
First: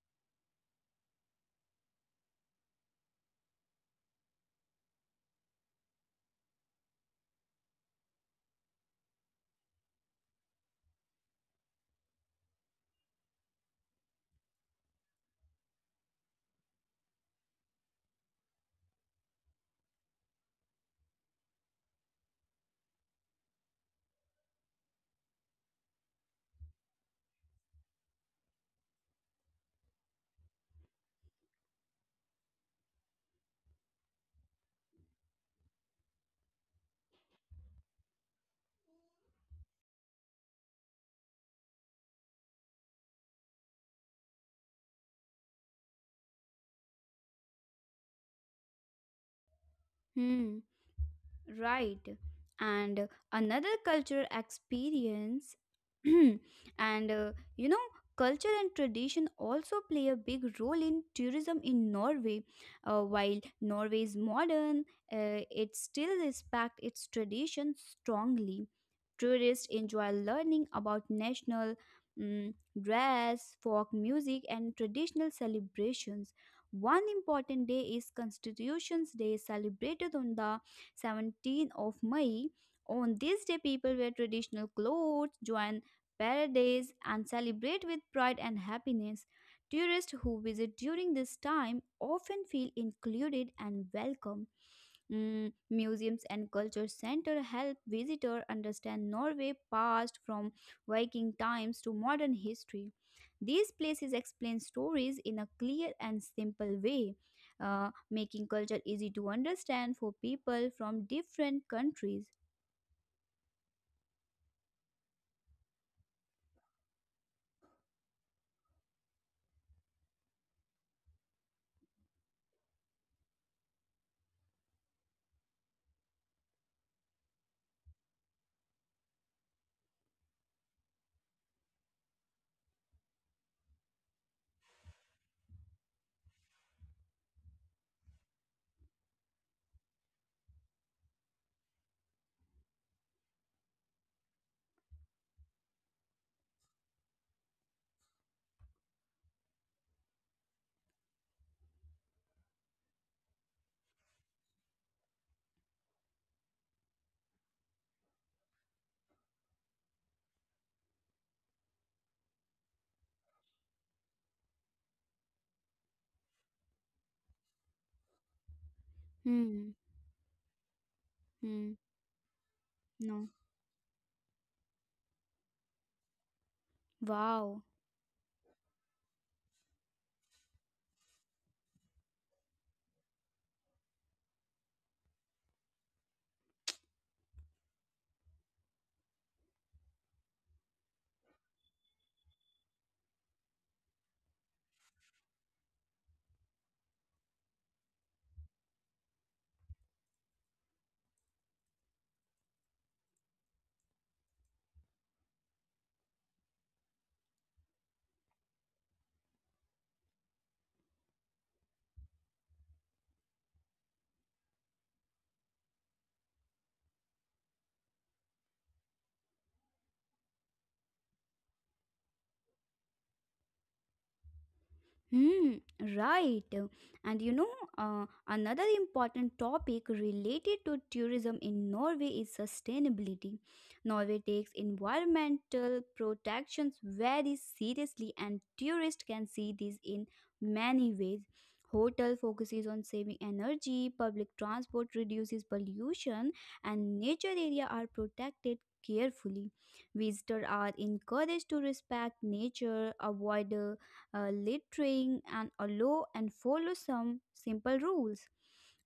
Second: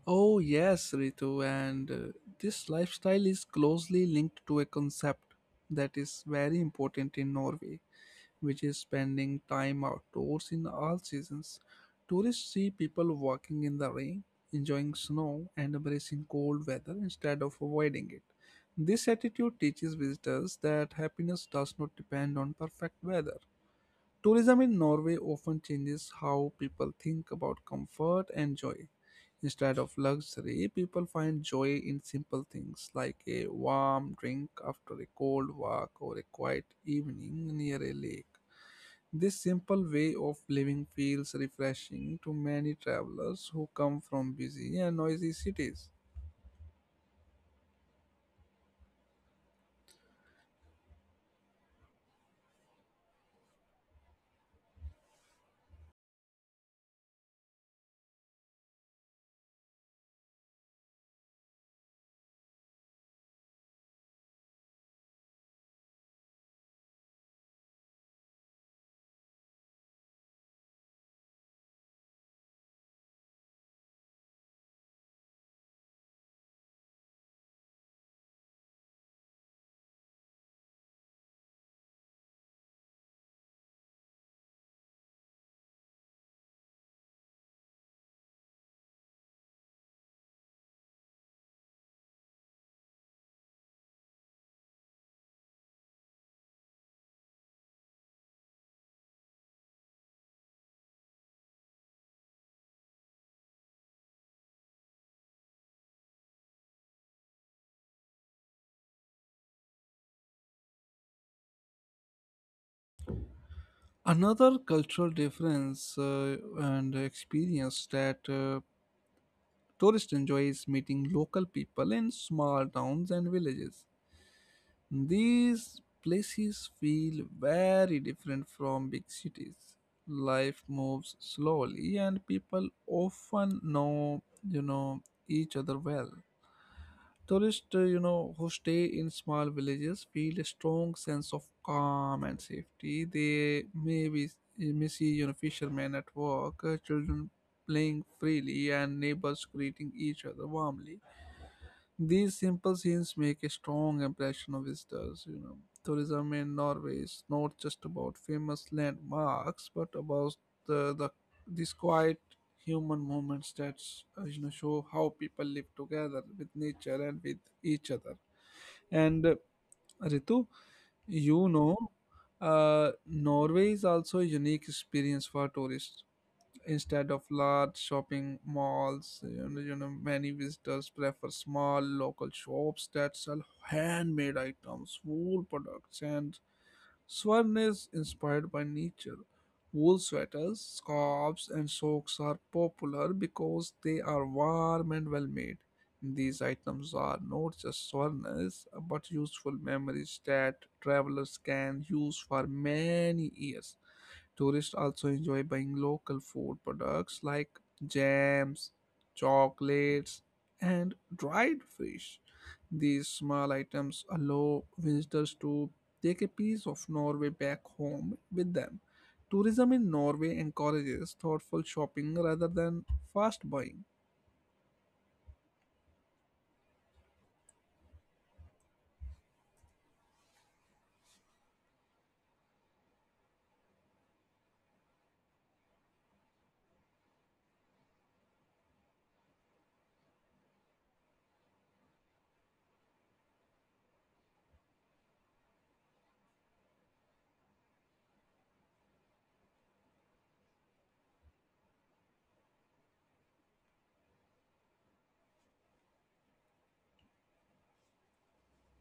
Speaker 1: Oh, yes, Ritu, and this lifestyle is closely linked to a concept that is very important in Norway which is spending time outdoors in all seasons. Tourists see people walking in the rain, enjoying snow, and embracing cold weather instead of avoiding it. This attitude teaches visitors that happiness does not depend on perfect weather. Tourism in Norway often changes how people think about comfort and joy. Instead of luxury, people find joy in simple things like a warm drink after a cold walk or a quiet evening near a lake. This simple way of living feels refreshing to many travelers who come from busy and noisy cities.
Speaker 2: Hmm. Right. And another cultural experience, and uh, you know, culture and tradition also play a big role in tourism in Norway. While Norway is modern, it still respects its tradition strongly. Tourists enjoy learning about national mm, dress, folk music, and traditional celebrations. One important day is Constitution's Day, celebrated on the 17th of May. On this day, people wear traditional clothes, join parades, and celebrate with pride and happiness. Tourists who visit during this time often feel included and welcome. Museums and culture center help visitor understand Norway past from Viking times to modern history. These places explain stories in a clear and simple way, making culture easy to understand for people from different countries.
Speaker 1: Another cultural difference and experience that tourists enjoy is meeting local people in small towns and villages. These places feel very different from big cities. Life moves slowly and people often know, you know, each other well. Tourists, who stay in small villages feel a strong sense of calm and safety. They may be, you may see, you know, fishermen at work, children playing freely, and neighbors greeting each other warmly. These simple scenes make a strong impression on visitors. You know, tourism in Norway is not just about famous landmarks, but about the, the these quiet human moments that show how people live together with nature and with each other. And
Speaker 2: Hmm.
Speaker 1: Ritu, you
Speaker 2: Hmm.
Speaker 1: know,
Speaker 2: No.
Speaker 1: Norway is also a unique experience for tourists. Instead of
Speaker 2: Wow.
Speaker 1: large shopping malls, you know, many visitors prefer small local shops that sell handmade items, wool products, and Swern is inspired by nature. Wool sweaters, scarves, and socks are popular because they are warm and well made. These items are not just souvenirs but useful memories that travelers can use for many years. Tourists also enjoy buying local food products like jams, chocolates, and dried fish. These small items allow visitors to take a piece of Norway back home with them. Tourism in Norway encourages thoughtful shopping rather than fast buying.
Speaker 2: Hmm, right. And you know, Another important topic related to tourism in Norway is sustainability. Norway takes environmental protections very seriously, and tourists can see this in many ways. Hotel focuses on saving energy, public transport reduces pollution, and nature area are protected carefully. Visitors are encouraged to respect nature, avoid littering, and allow and follow some simple rules.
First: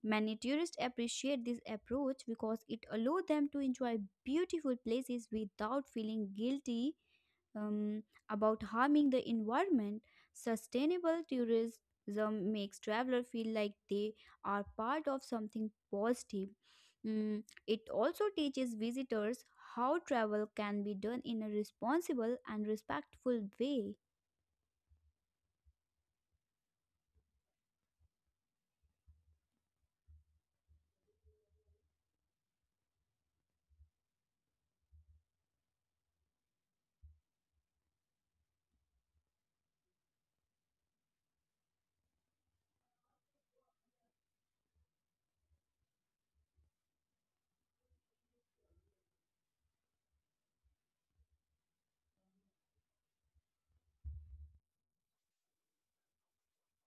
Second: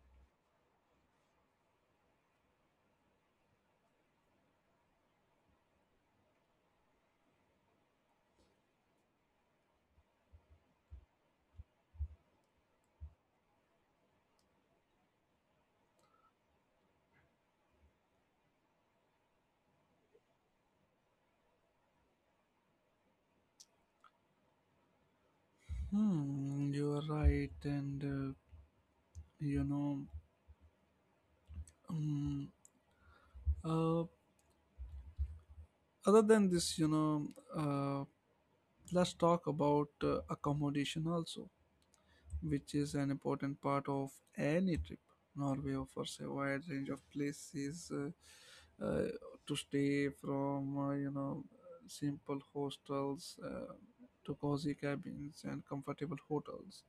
Speaker 2: Many tourists appreciate this approach because it allows them to enjoy beautiful places without feeling guilty um, about harming the environment. Sustainable tourism makes travelers feel like they are part of something positive. Mm, it also teaches visitors how travel can be done in a responsible and respectful way.
Speaker 1: Hmm, you are right, and you know, um, uh, other than this, uh, let's talk about accommodation also which is an important part of any trip. Norway offers a wide range of places to stay, from simple hostels to cozy cabins and comfortable hotels.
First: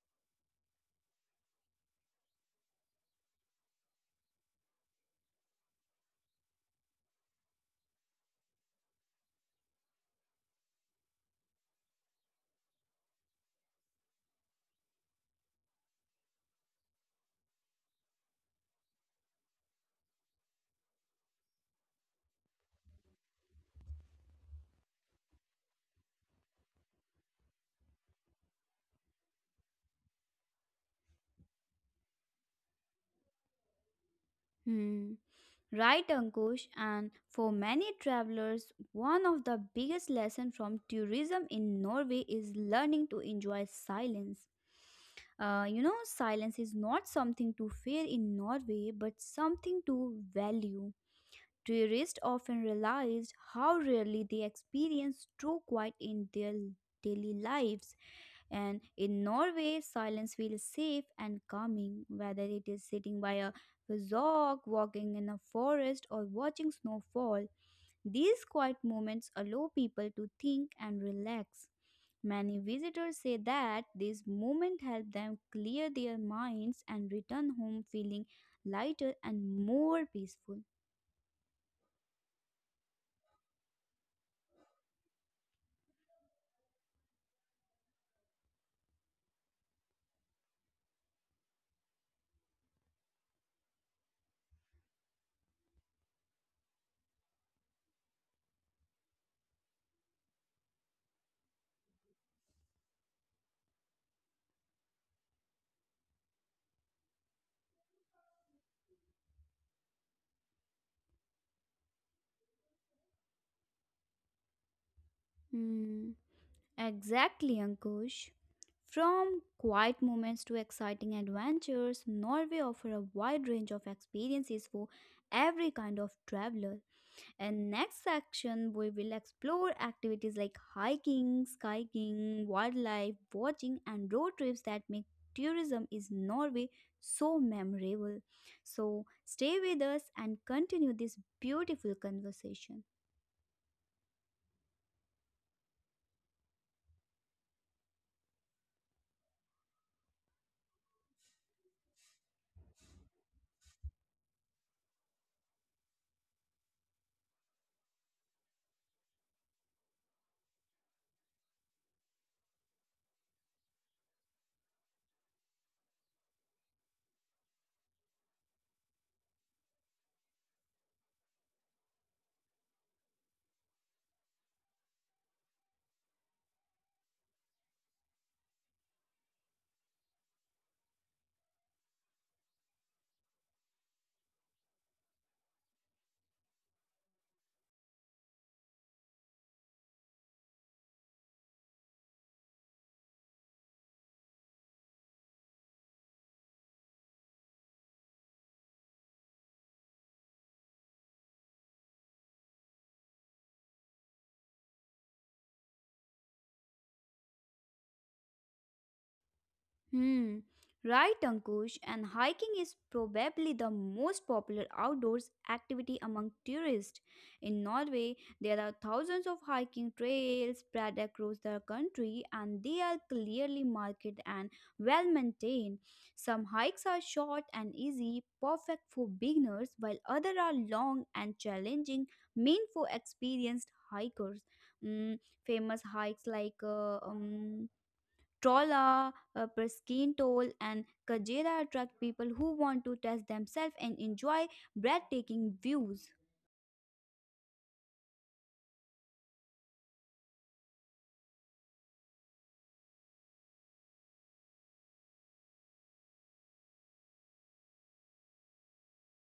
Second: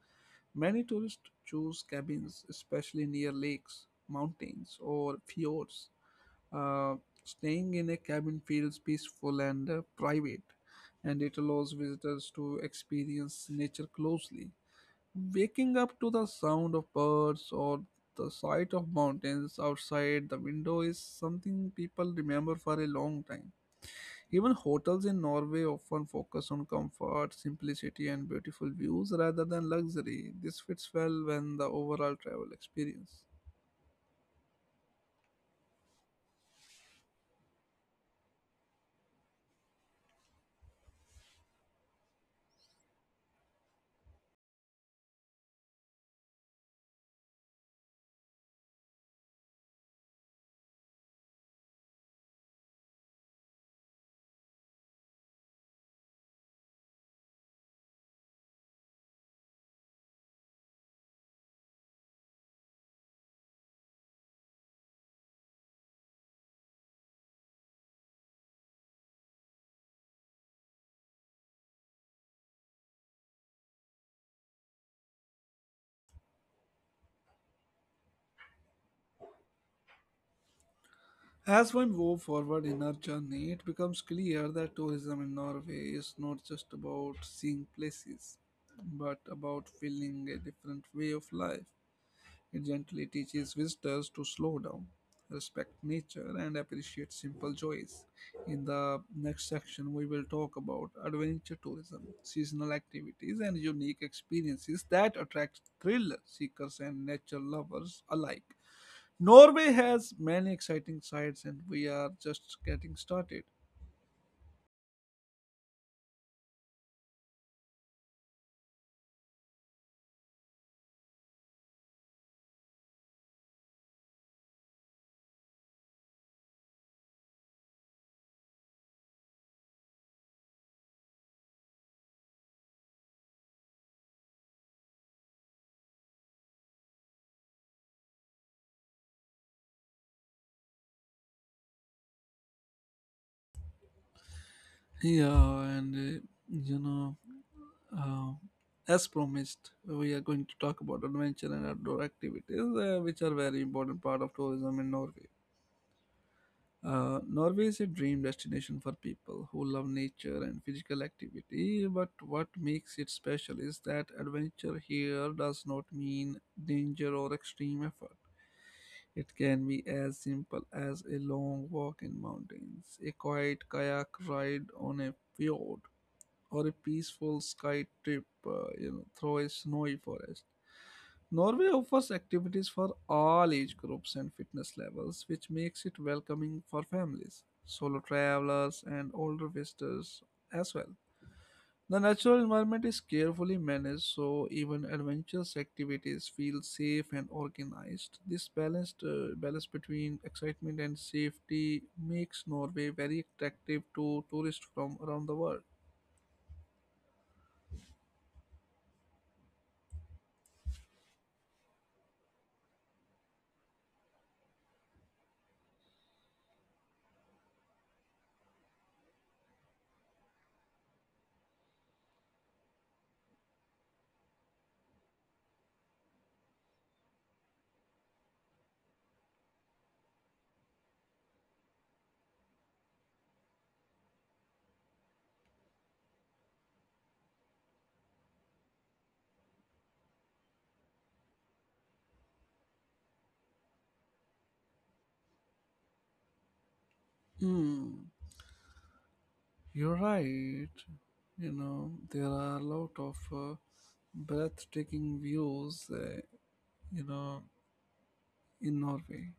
Speaker 1: Many tourists choose cabins, especially near lakes, mountains, or fjords. Uh, Staying in a cabin feels peaceful and private, and it allows visitors to experience nature closely. Waking up to the sound of birds or the sight of mountains outside the window is something people remember for a long time. Even hotels in Norway often focus on comfort, simplicity, and beautiful views rather than luxury. This fits well when the overall travel experience.
Speaker 2: Hmm. Right, Ankush, and for many travelers, one of the biggest lessons from tourism in Norway is learning to enjoy silence. Silence is not something to fear in Norway, but something to value. Tourists often realize how rarely they experience true quiet in their daily lives. And in Norway, silence feels safe and calming, whether it is sitting by a bazaar, walking in a forest, or watching snow fall. These quiet moments allow people to think and relax. Many visitors say that this moment helped them clear their minds and return home feeling lighter and more peaceful.
Speaker 1: As we move forward in our journey, it becomes clear that tourism in Norway is not just about seeing places, but about feeling a different way of life. It gently teaches visitors to slow down, respect nature, and appreciate simple joys. In the next section, we will talk about adventure tourism, seasonal activities, and unique experiences that attract thrill seekers and nature lovers alike. Norway has many exciting sites, and we are just getting started.
Speaker 2: Hmm. Exactly, Ankush. From quiet moments to exciting adventures, Norway offers a wide range of experiences for every kind of traveler. And next section, we will explore activities like hiking, skiing, wildlife watching, and road trips that make tourism is Norway so memorable. So stay with us and continue this beautiful conversation.
Speaker 1: Yeah, and you know. Uh, as promised, we are going to talk about adventure and outdoor activities, which are very important part of tourism in Norway. Norway is a dream destination for people who love nature and physical activity, but what makes it special is that adventure here does not mean danger or extreme effort. It can be as simple as a long walk in mountains, a quiet kayak ride on a fjord, or a peaceful sky trip through a snowy forest. Norway offers activities for all age groups and fitness levels, which makes it welcoming for families, solo travelers, and older visitors as well. The natural environment is carefully managed so even adventurous activities feel safe and organized. This balance between excitement and safety makes Norway very attractive to tourists from around the world.
Speaker 2: Hmm, right, Ankush. And hiking is probably the most popular outdoors activity among tourists. In Norway, there are thousands of hiking trails spread across the country, and they are clearly marked and well maintained. Some hikes are short and easy, perfect for beginners, while others are long and challenging, meant for experienced hikers. Mm, Famous hikes like Trolla, Priskin Toll, and Kajera attract people who want to test themselves and enjoy breathtaking views.
Speaker 1: Hmm. You're right. There are a lot of breathtaking views, you know, in Norway.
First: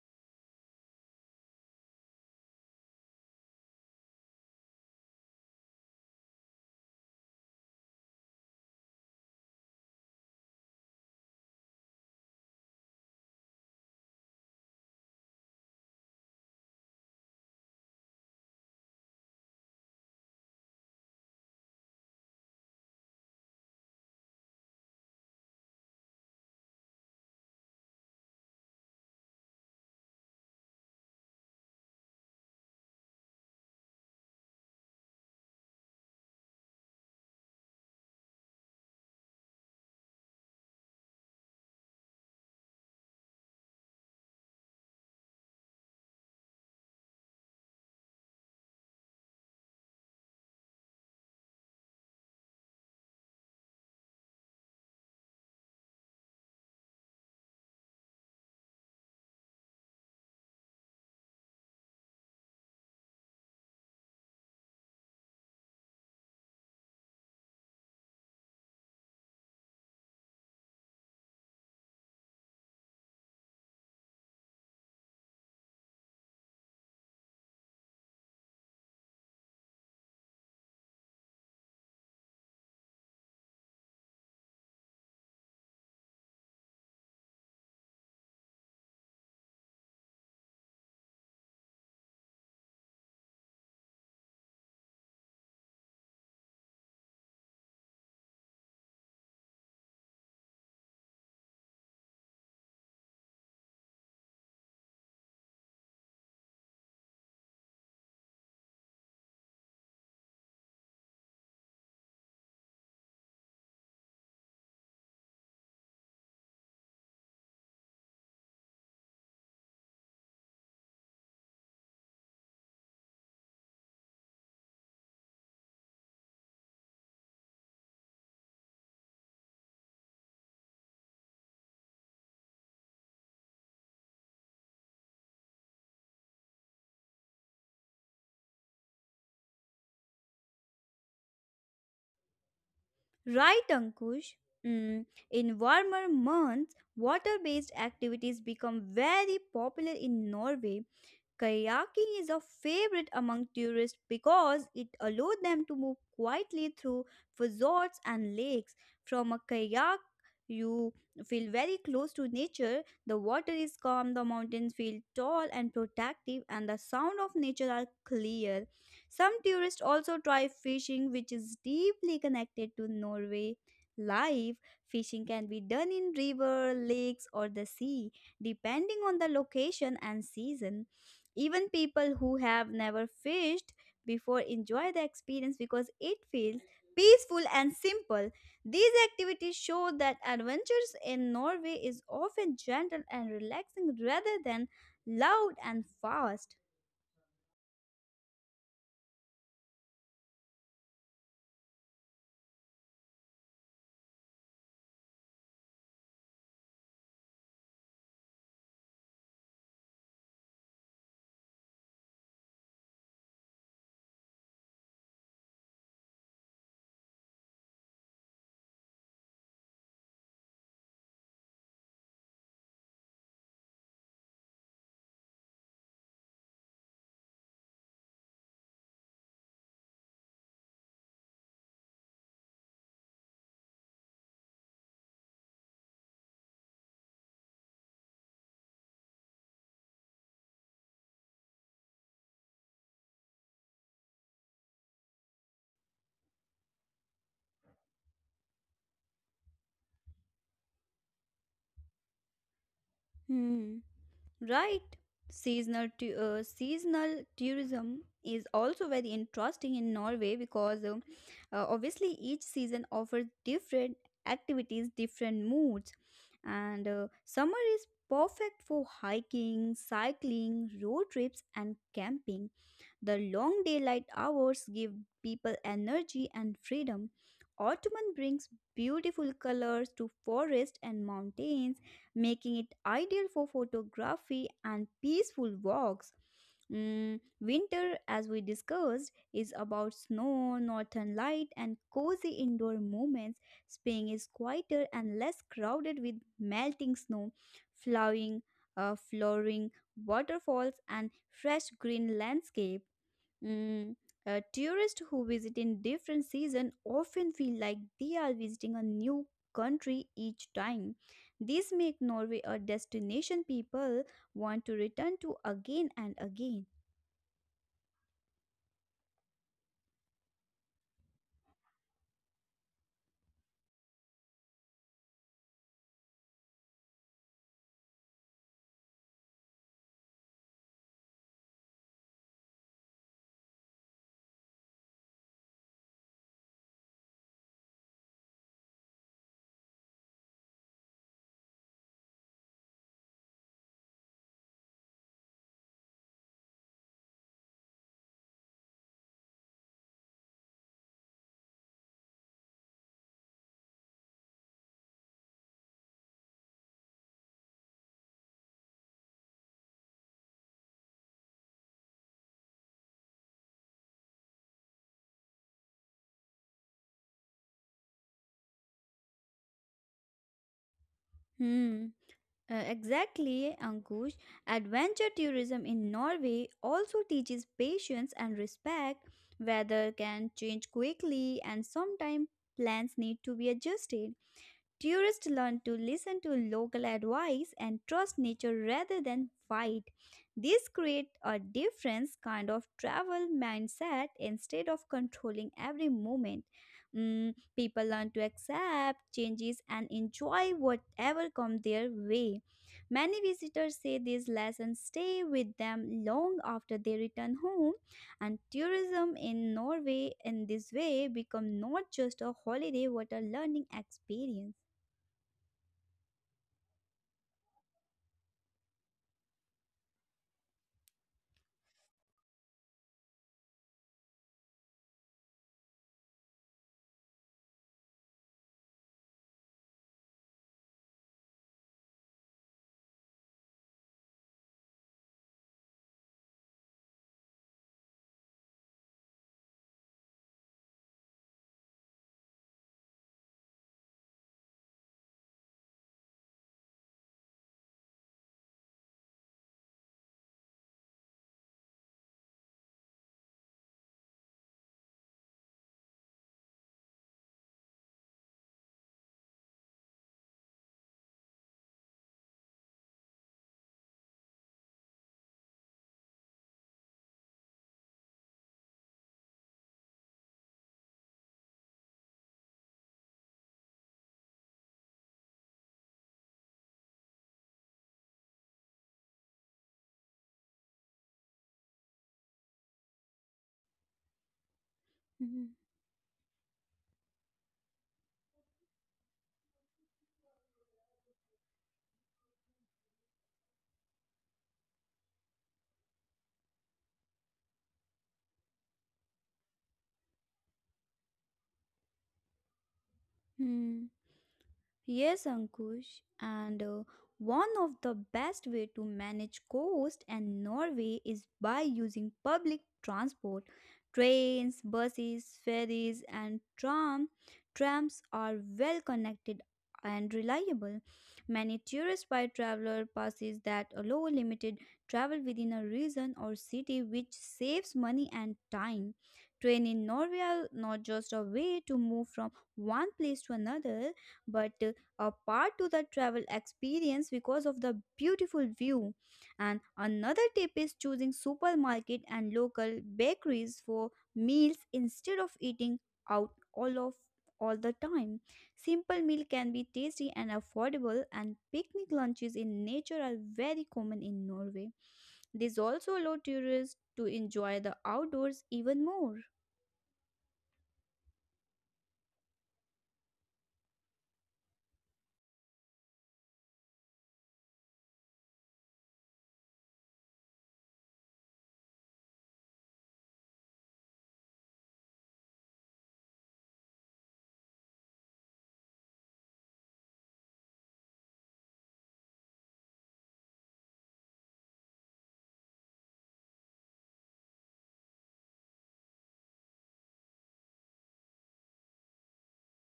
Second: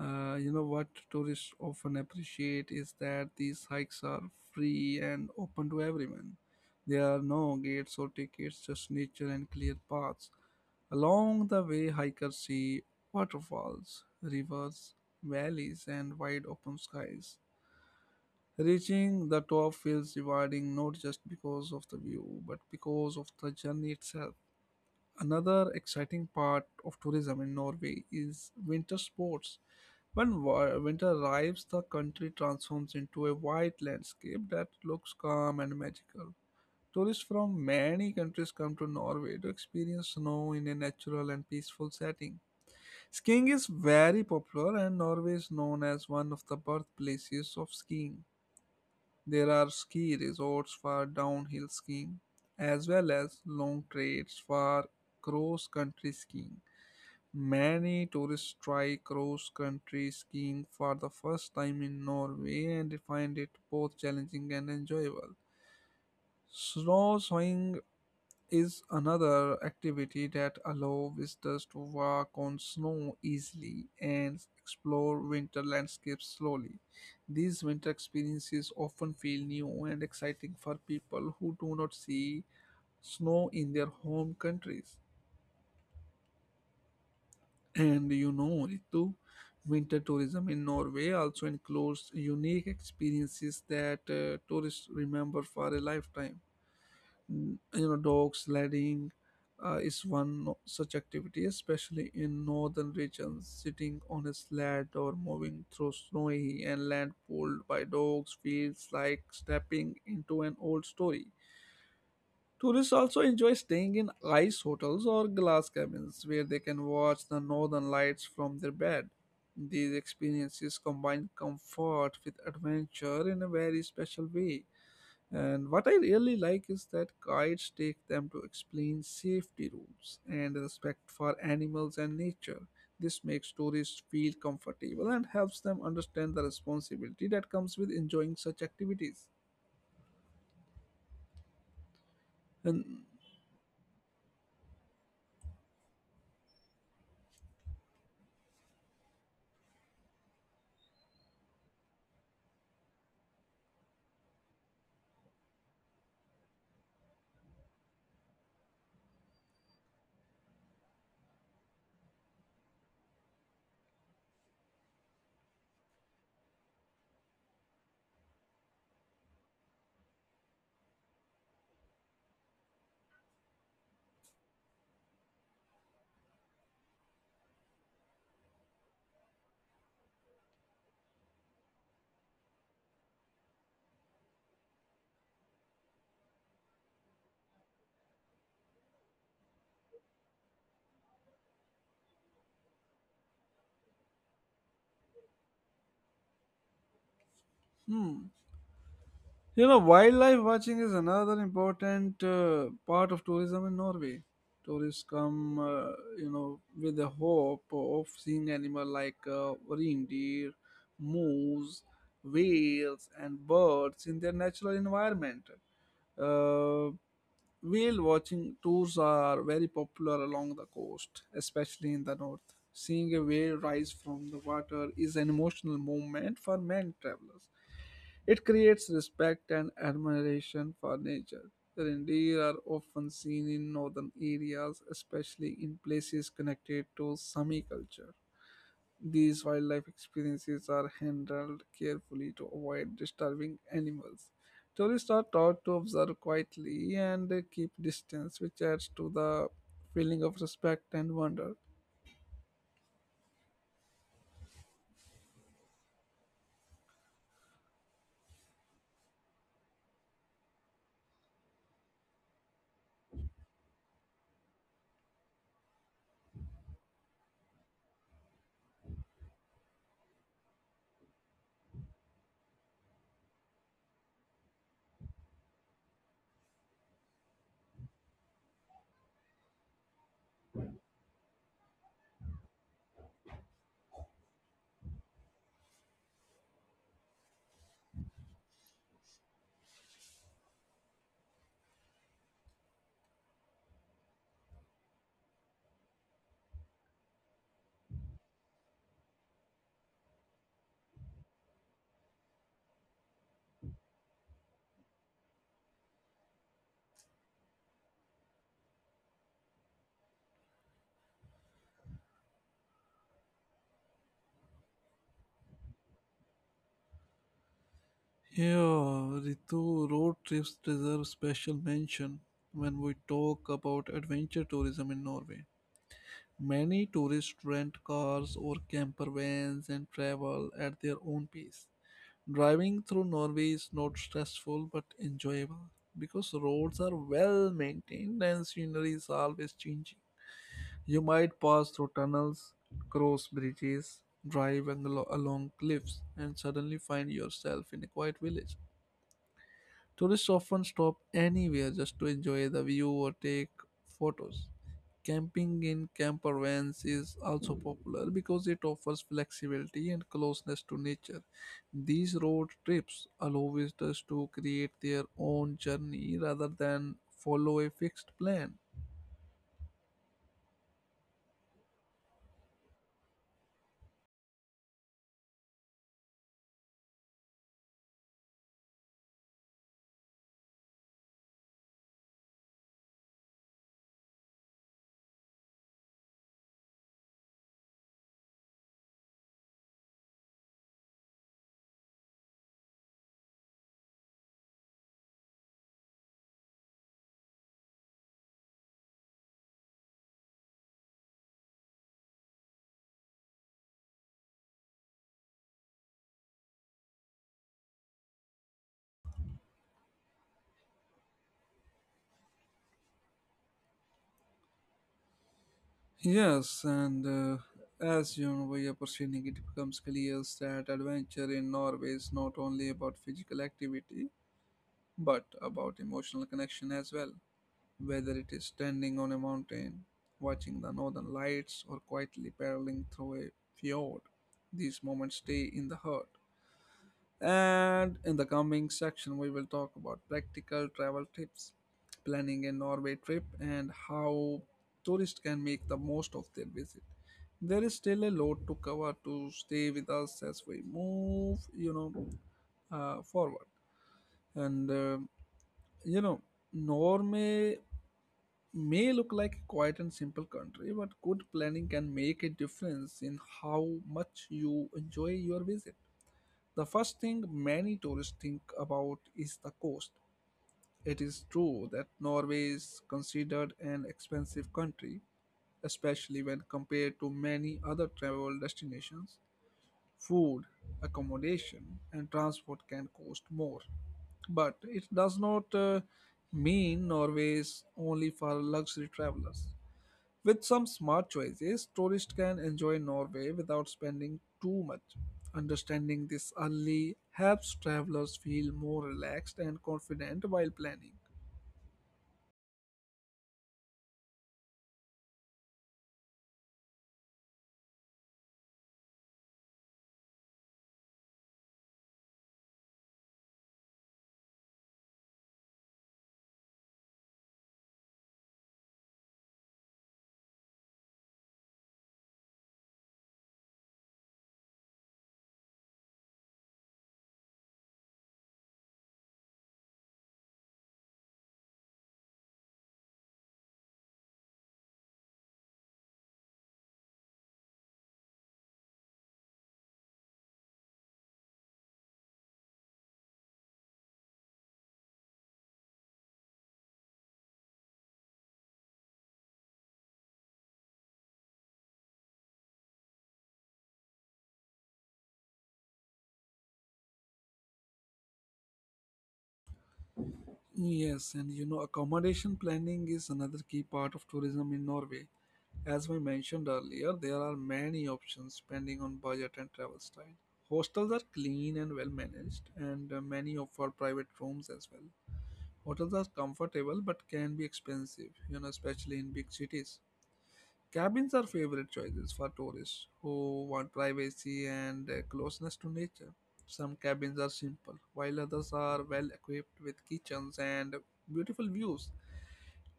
Speaker 1: What tourists often appreciate is that these hikes are free and open to everyone. There are no gates or tickets, just nature and clear paths. Along the way, hikers see waterfalls, rivers, valleys, and wide open skies. Reaching the top feels rewarding not just because of the view, but because of the journey itself. Another exciting part of tourism in Norway is winter sports. When winter arrives, the country transforms into a white landscape that looks calm and magical. Tourists from many countries come to Norway to experience snow in a natural and peaceful setting. Skiing is very popular, and Norway is known as one of the birthplaces of skiing. There are ski resorts for downhill skiing as well as long trails for cross country skiing. Many tourists try cross country skiing for the first time in Norway and they find it both challenging and enjoyable. Snowshoeing is another activity that allow visitors to walk on snow easily and explore winter landscapes slowly. These winter experiences often feel new and exciting for people who do not see snow in their home countries. And you know, Ritu, winter tourism in Norway also includes unique experiences that tourists remember for a lifetime. Mm, you know dog sledding is one such activity, especially in northern regions. Sitting on a sled or moving through snowy and land pulled by dogs feels like stepping into an old story. Tourists also enjoy staying in ice hotels or glass cabins where they can watch the northern lights from their bed. These experiences combine comfort with adventure in a very special way, and what I really like is that guides take them to explain safety rules and respect for animals and nature. This makes tourists feel comfortable and helps them understand the responsibility that comes with enjoying such activities. And
Speaker 2: Right, Ankush? Mm, in warmer months, water based activities become very popular in Norway. Kayaking is a favorite among tourists because it allows them to move quietly through fjords and lakes. From a kayak, you feel very close to nature. The water is calm, the mountains feel tall and protective, and the sound of nature are clear. Some tourists also try fishing, which is deeply connected to Norway life. Fishing can be done in river, lakes, or the sea, depending on the location and season. Even people who have never fished before enjoy the experience because it feels peaceful and simple. These activities show that adventures in Norway is often gentle and relaxing rather than loud and fast.
Speaker 1: hmm, you know, wildlife watching is another important part of tourism in Norway. Tourists come, with the hope of seeing animal like reindeer, moose, whales, and birds in their natural environment. Uh, Whale watching tours are very popular along the coast, especially in the north. Seeing a whale rise from the water is an emotional moment for many travelers. It creates respect and admiration for nature. Reindeer are often seen in northern areas, especially in places connected to Sami culture. These wildlife experiences are handled carefully to avoid disturbing animals. Tourists are taught to observe quietly and keep distance, which adds to the feeling of respect and wonder.
Speaker 2: Hmm. Right. Seasonal tourism is also very interesting in Norway because obviously each season offers different activities, different moods, and summer is perfect for hiking, cycling, road trips, and camping. The long daylight hours give people energy and freedom. Autumn brings beautiful colors to forests and mountains, making it ideal for photography and peaceful walks. Winter, as we discussed, is about snow, northern light, and cozy indoor moments. Spring is quieter and less crowded with melting snow, flowing, flowering waterfalls, and fresh green landscapes. Mm, Tourists who visit in different season often feel like they are visiting a new country each time. This makes Norway a destination people want to return to again and again.
Speaker 1: Yeah, Ritu, road trips deserve special mention when we talk about adventure tourism in Norway. Many tourists rent cars or camper vans and travel at their own pace. Driving through Norway is not stressful but enjoyable because roads are well maintained and scenery is always changing. You might pass through tunnels, cross bridges, drive along cliffs, and suddenly find yourself in a quiet village. Tourists often stop anywhere just to enjoy the view or take photos. Camping in camper vans is also popular because it offers flexibility and closeness to nature. These road trips allow visitors to create their own journey rather than follow a fixed plan.
Speaker 2: Hmm. Exactly, Ankush. Adventure tourism in Norway also teaches patience and respect. Weather can change quickly, and sometimes plans need to be adjusted. Tourists learn to listen to local advice and trust nature rather than fight. This creates a different kind of travel mindset instead of controlling every moment. People learn to accept changes and enjoy whatever comes their way. Many visitors say these lessons stay with them long after they return home, and tourism in Norway in this way become not just a holiday but a learning experience.
Speaker 1: Yes, and as you know, by are proceeding, it becomes clear that adventure in Norway is not only about physical activity but about emotional connection as well. Whether it is standing on a mountain, watching the northern lights, or quietly paddling through a fjord, these moments stay in the heart. And in the coming section, we will talk about practical travel tips, planning a Norway trip, and how tourists can make the most of their visit. There is still a lot to cover to stay with us as we move, forward. And uh, you know, Norway may look like a quiet and simple country, but good planning can make a difference in how much you enjoy your visit. The first thing many tourists think about is the cost. It is true that Norway is considered an expensive country, especially when compared to many other travel destinations. Food, accommodation, and transport can cost more. But it does not
Speaker 2: 嗯
Speaker 1: uh, mean Norway is only for luxury travelers. With some smart choices, tourists can enjoy Norway without spending too much. Understanding this early helps travelers feel more relaxed and confident while planning.
Speaker 2: 嗯。Yes, Ankush, and one of the best way to manage cost in Norway is by using public transport. Trains, buses, ferries, and trams are well connected and reliable. Many tourist by traveler passes that allow limited travel within a region or city, which saves money and time. Train in Norway are not just a way to move from one place to another, but a part to the travel experience because of the beautiful view. And another tip is choosing supermarket and local bakeries for meals instead of eating out all the time. Simple meal can be tasty and affordable and picnic lunches in nature are very common in Norway. This also allow tourists to enjoy the outdoors even more.
Speaker 1: Yes, and you know, accommodation planning is another key part of tourism in Norway. As we mentioned earlier, there are many options depending on budget and travel style. Hostels are clean and well managed, and many offer private rooms as well. Hotels are comfortable but can be expensive, you know, especially in big cities. Cabins are favorite choices for tourists who want privacy and closeness to nature. Some cabins are simple, while others are well equipped with kitchens and beautiful views.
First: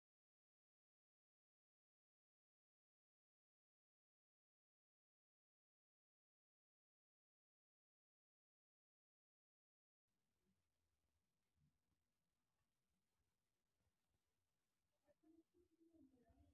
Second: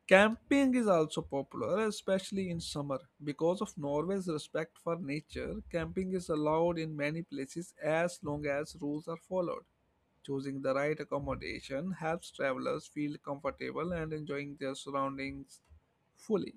Speaker 1: Camping is also popular, especially in summer. Because of Norway's respect for nature, camping is allowed in many places as long as rules are followed. Choosing the right accommodation helps travelers feel comfortable and enjoying their surroundings fully.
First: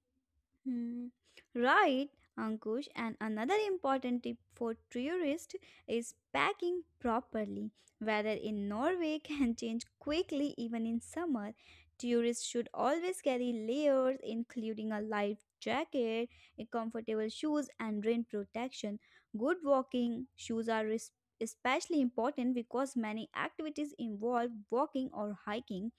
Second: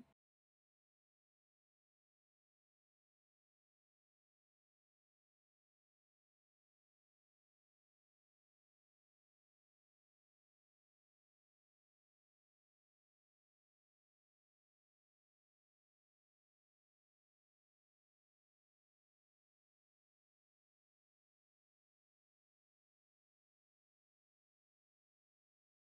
Speaker 2: Hmm. Right, Ankush. And another important tip for tourists is packing properly. Weather in Norway can change quickly even in summer. Tourists should always carry layers, including a light jacket, a comfortable shoes, and rain protection. Good walking shoes are especially important because many activities involve walking or hiking.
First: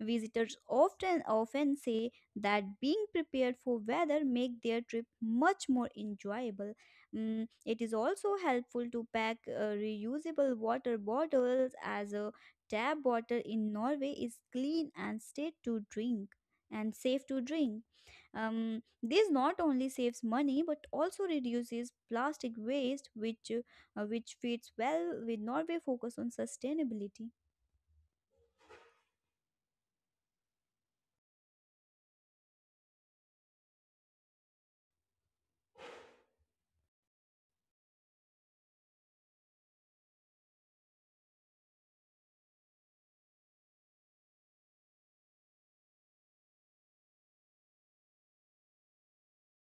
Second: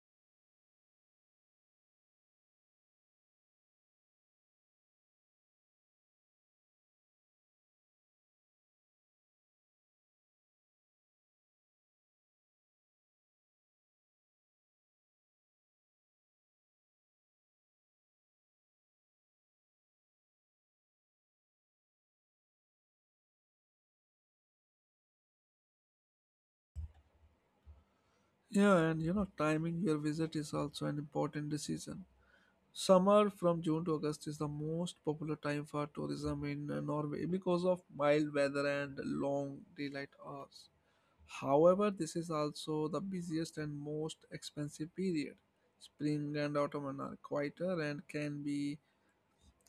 Speaker 2: Visitors often say that being prepared for weather make their trip much more enjoyable. It is also helpful to pack reusable water bottles as a tap water in Norway is clean and safe to drink. This not only saves money but also reduces plastic waste, which fits well with Norway focus on sustainability.
Speaker 1: Yeah, and you know, timing your visit is also an important decision. Summer from June to August is the most popular time for tourism in Norway because of mild weather and long daylight hours. However, this is also the busiest and most expensive period. Spring and autumn are quieter and can be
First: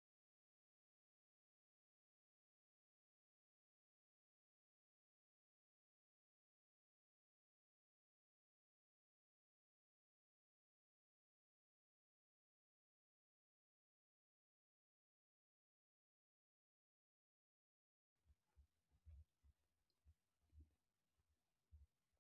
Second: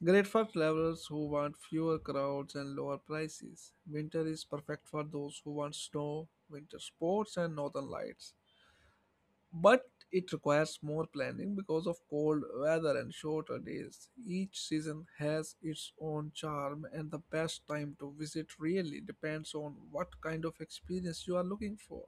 Speaker 1: great for travelers who want fewer crowds and lower prices. Winter is perfect for those who want snow, winter sports, and northern lights but it requires more planning because of cold weather and shorter days. Each season has its own charm, and the best time to visit really depends on what kind of experience you are looking for.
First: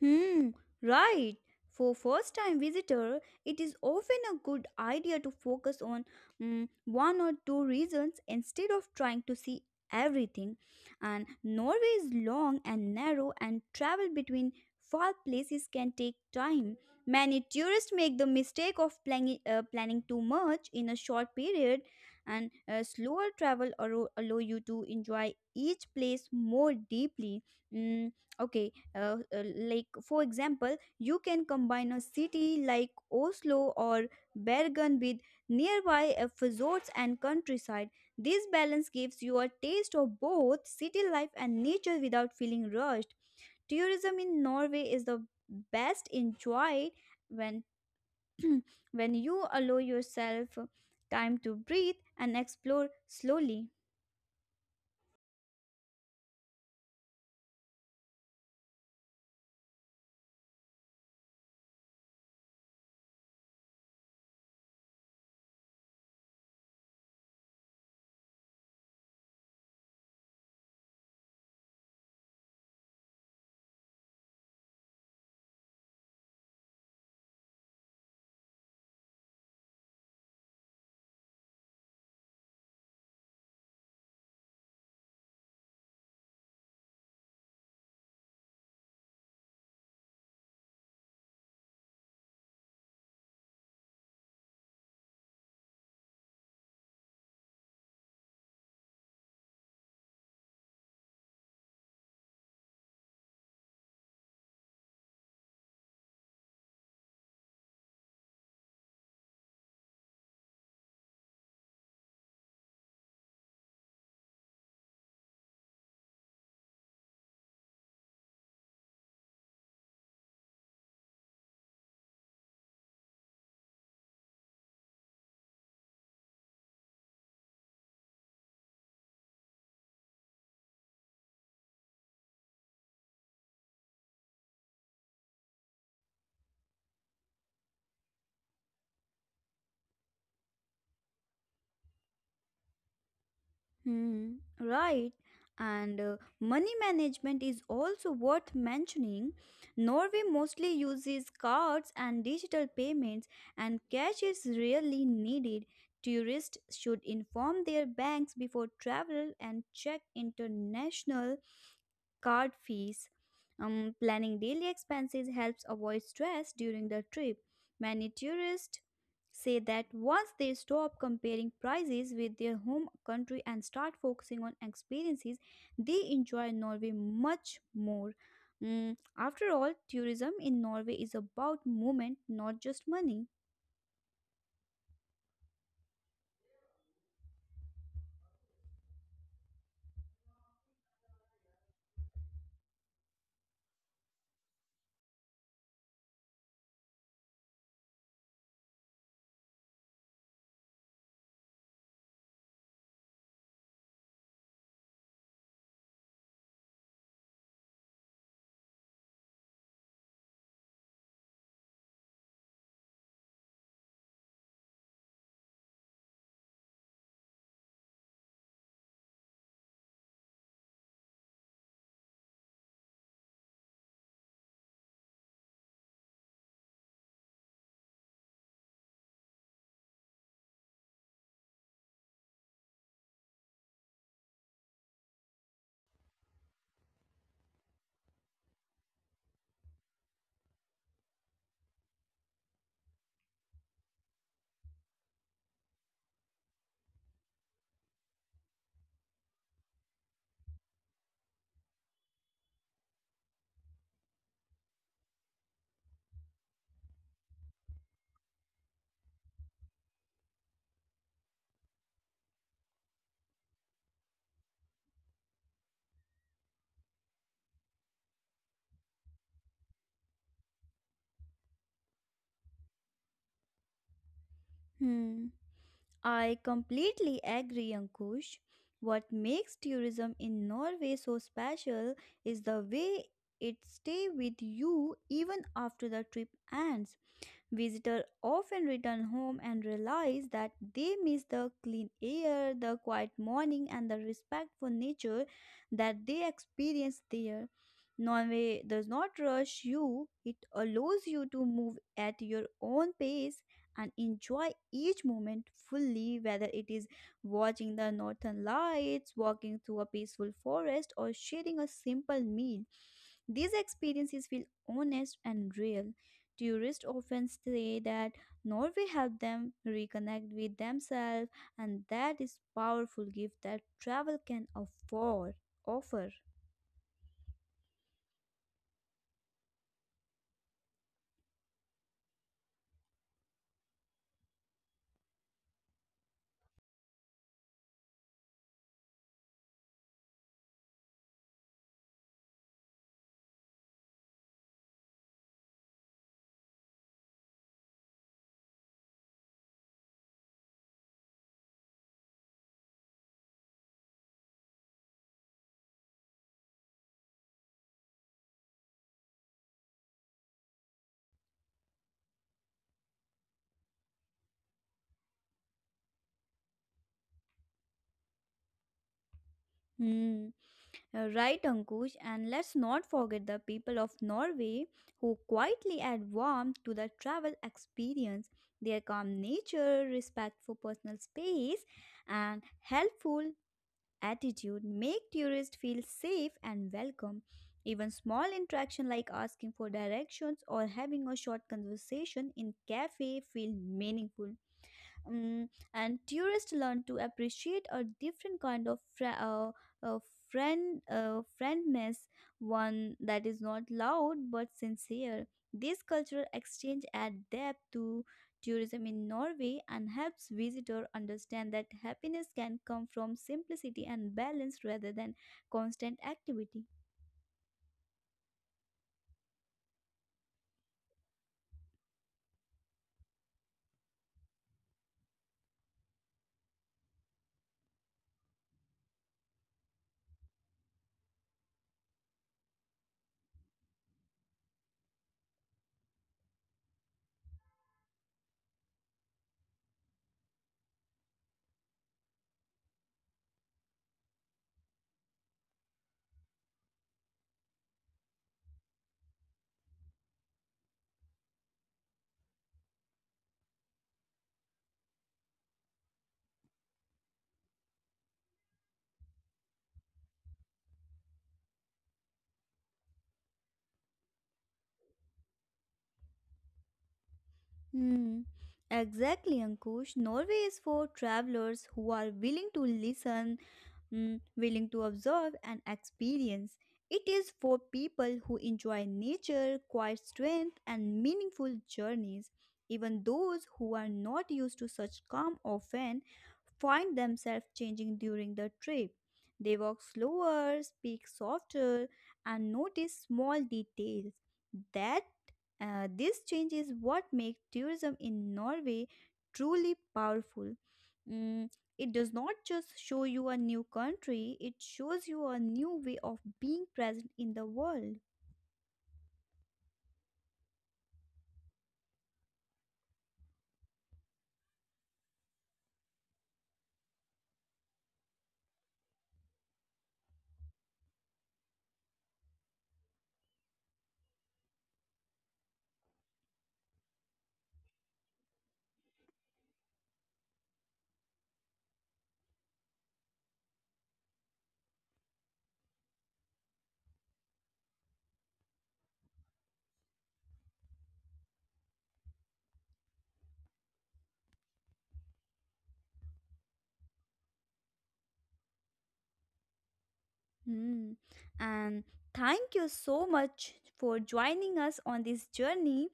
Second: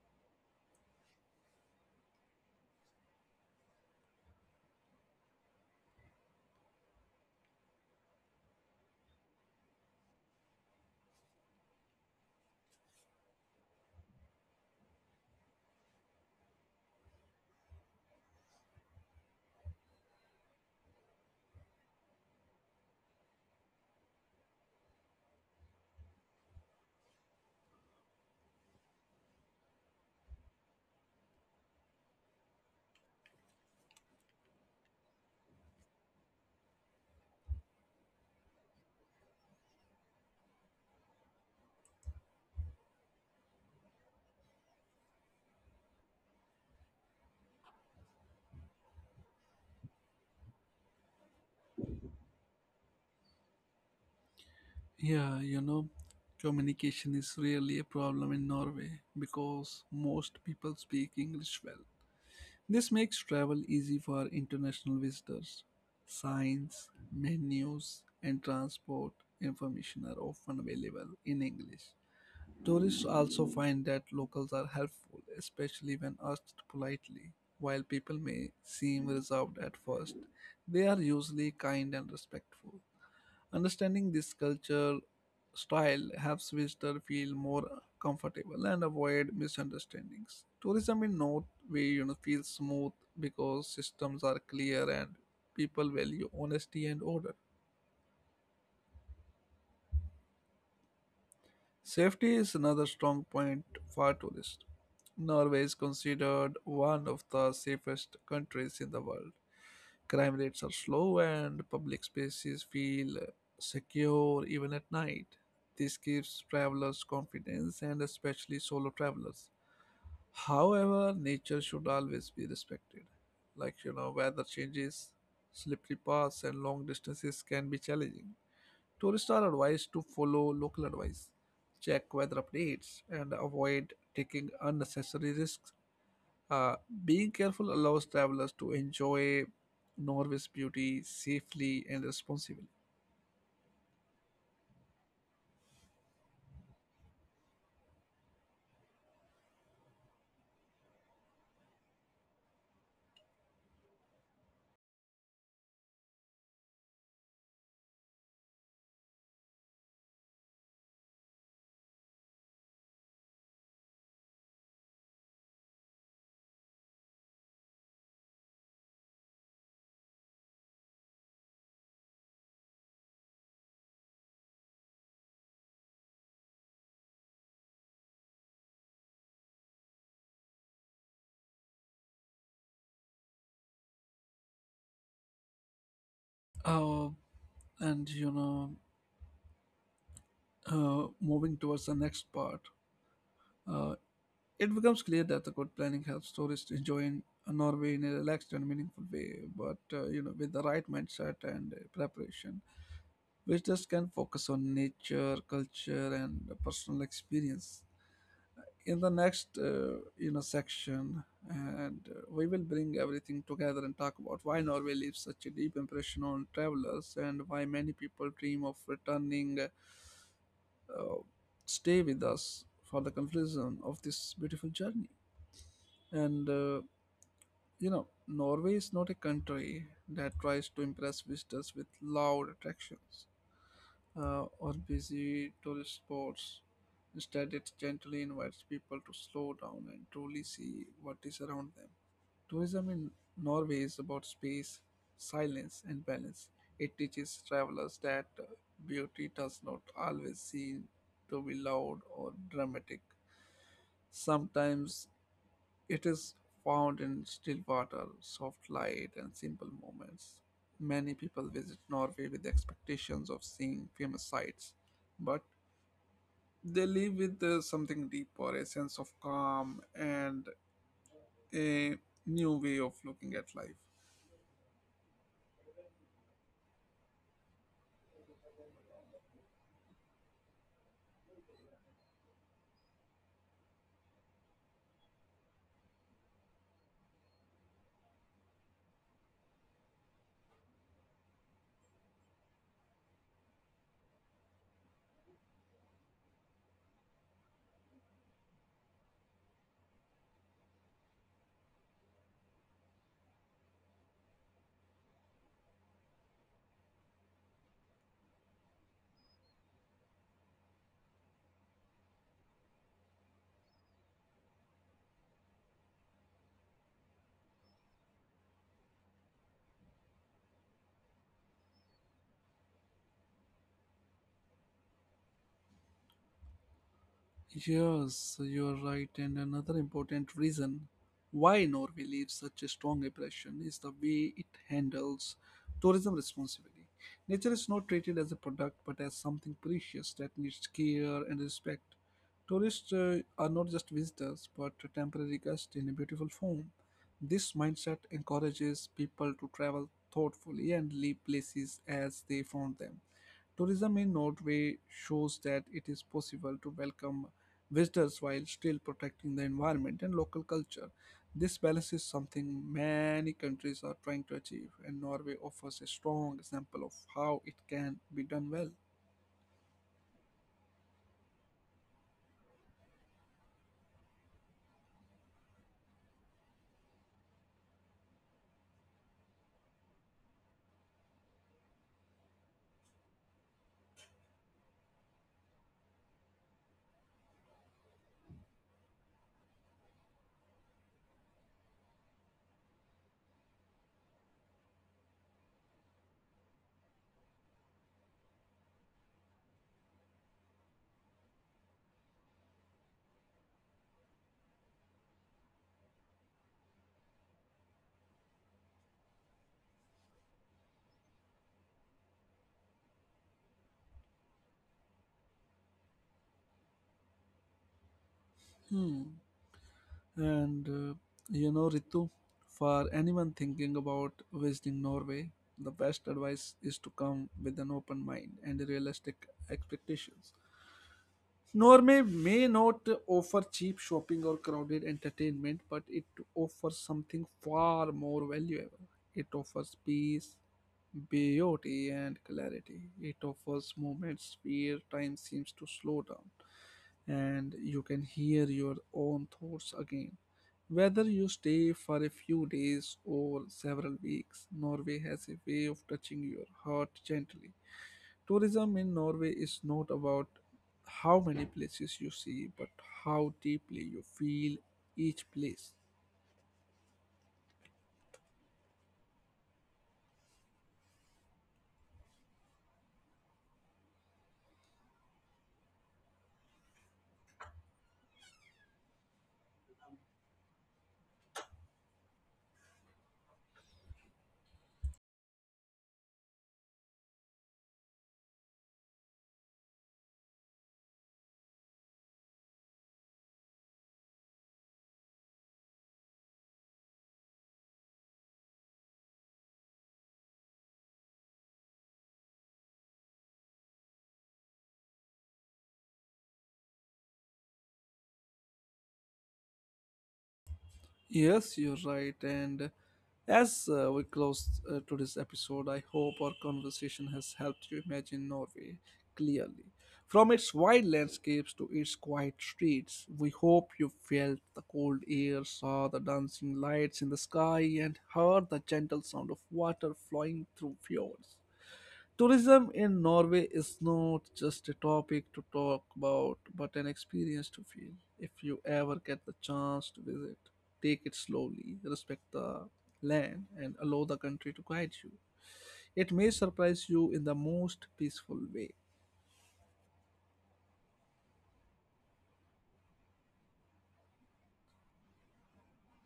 Speaker 2: Hmm, right. For first time visitor, it is often a good idea to focus on one or two reasons instead of trying to see everything. And Norway is long and narrow and travel between far places can take time. Many tourists make the mistake of planning too much in a short period and slower travel allow you to enjoy each place more deeply. Mm, okay uh, like, for example, you can combine a city like Oslo or Bergen with nearby resorts and countryside. This balance gives you a taste of both city life and nature without feeling rushed. Tourism in Norway is the best enjoyed when when you allow yourself time to breathe and explore slowly.
Speaker 1: Yeah, you know, communication is really a problem in Norway because most people speak English well. This makes travel easy for international visitors. Signs, menus, and transport information are often available in English. Tourists also find that locals are helpful, especially when asked politely. While people may seem reserved at first, they are usually kind and respectful. Understanding this culture style helps visitors feel more comfortable and avoid misunderstandings. Tourism in North way you know feels smooth because systems are clear and people value honesty and order. Safety is another strong point for tourists. Norway is considered one of the safest countries in the world. Crime rates are slow and public spaces feel secure even at night. This gives travelers confidence and especially solo travelers. However, nature should always be respected. Like, you know, weather changes, slippery paths, and long distances can be challenging. Tourists are advised to follow local advice, check weather updates, and avoid taking unnecessary risks. Uh, Being careful allows travelers to enjoy Norway's beauty safely and responsibly.
Speaker 2: Hmm, right. And money management is also worth mentioning. Norway mostly uses cards and digital payments, and cash is rarely needed. Tourists should inform their banks before travel and check international card fees. Planning daily expenses helps avoid stress during the trip. Many tourists say that once they stop comparing prices with their home country and start focusing on experiences, they enjoy Norway much more. After all, tourism in Norway is about movement, not just money.
Speaker 1: Uh, and you know, moving towards the next part, uh, it becomes clear that the good planning helps tourists enjoy Norway in a relaxed and meaningful way. But you know, with the right mindset and preparation, visitors can focus on nature, culture, and personal experience. In the next, you know, section, and we will bring everything together and talk about why Norway leaves such a deep impression on travelers and why many people dream of returning. Uh, Stay with us for the conclusion of this beautiful journey. And uh, Norway is not a country that tries to impress visitors with loud attractions, or busy tourist spots. Instead, it gently invites people to slow down and truly see what is around them. Tourism in Norway is about space, silence, and balance. It teaches travelers that beauty does not always seem to be loud or dramatic. Sometimes it is found in still water, soft light, and simple moments. Many people visit Norway with the expectations of seeing famous sights, but they leave with something deeper, a sense of calm, and a new way of looking at life.
Speaker 2: Hmm. I completely agree, Ankush. What makes tourism in Norway so special is the way it stays with you even after the trip ends. Visitors often return home and realize that they miss the clean air, the quiet morning, and the respect for nature that they experience there. Norway does not rush you, it allows you to move at your own pace and enjoy each moment fully, whether it is watching the northern lights, walking through a peaceful forest, or sharing a simple meal. These experiences feel honest and real. Tourists often say that Norway helped them reconnect with themselves, and that is powerful gift that travel can afford offer.
Speaker 1: Yes, you're right. And another important reason why Norway leaves such a strong impression is the way it handles tourism responsibly. Nature is not treated as a product but as something precious that needs care and respect. Tourists are not just visitors but temporary guests in a beautiful form. This mindset encourages people to travel thoughtfully and leave places as they found them. Tourism in Norway shows that it is possible to welcome visitors while still protecting the environment and local culture. This balance is something many countries are trying to achieve, and Norway offers a strong example of how it can be done well.
Speaker 2: Hmm, you right, Ankush. And let's not forget the people of Norway who quietly add warmth to the travel experience. Their calm nature, respect for personal space, and helpful attitude make tourists feel safe and welcome even small interaction like asking for directions or having a short conversation in cafe feel meaningful. Mm, and tourists learn to appreciate a different kind of uh, friendness, one that is not loud but sincere. This cultural exchange adds depth to tourism in Norway and helps visitors understand that happiness can come from simplicity and balance rather than constant activity.
Speaker 1: Hmm. And uh, Ritu, for anyone thinking about visiting Norway, the best advice is to come with an open mind and realistic expectations. Norway may not offer cheap shopping or crowded entertainment, but it offers something far more valuable. It offers peace, beauty, and clarity. It offers moments where time seems to slow down and you can hear your own thoughts again. Whether you stay for a few days or several weeks, Norway has a way of touching your heart gently. Tourism in Norway is not about how many places you see, but how deeply you feel each place.
Speaker 2: Hmm. Exactly, Ankush. Norway is for travelers who are willing to listen, willing to observe and experience. It is for people who enjoy nature, quiet strength, and meaningful journeys. Even those who are not used to such calm often find themselves changing during the trip. They walk slower, speak softer, and notice small details. That this change is what makes tourism in Norway truly powerful. Mm, it does not just show you a new country, it shows you a new way of being present in the world.
Speaker 1: Yes, you're right. And as we close today's episode, I hope our conversation has helped you imagine Norway clearly. From its wide landscapes to its quiet streets, we hope you felt the cold air, saw the dancing lights in the sky, and heard the gentle sound of water flowing through fjords. Tourism in Norway is not just a topic to talk about, but an experience to feel. If you ever get the chance to visit, take it slowly, respect the land, and allow the country to guide you. It may surprise you in the most peaceful way.
Speaker 2: Hmm. And thank you so much for joining us on this journey.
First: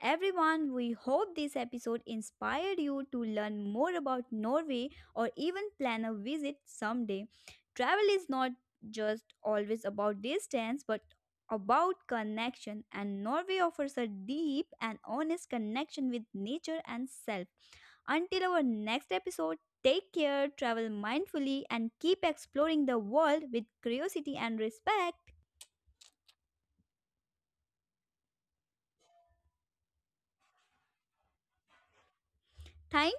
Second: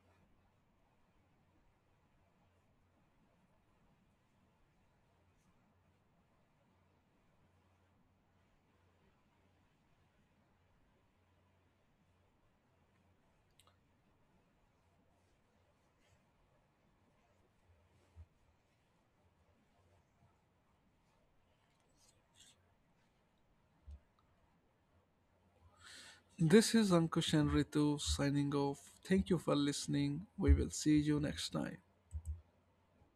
Speaker 2: Everyone, we hope this episode inspired you to learn more about Norway or even plan a visit someday. Travel is not just always about distance, but about connection, and Norway offers a deep and honest connection with nature and self. Until our next episode, take care, travel mindfully, and keep exploring the world with curiosity and respect.
Speaker 1: This is Ankush and Ritu signing off. Thank you for listening. We will see you next time.
Speaker 2: Thank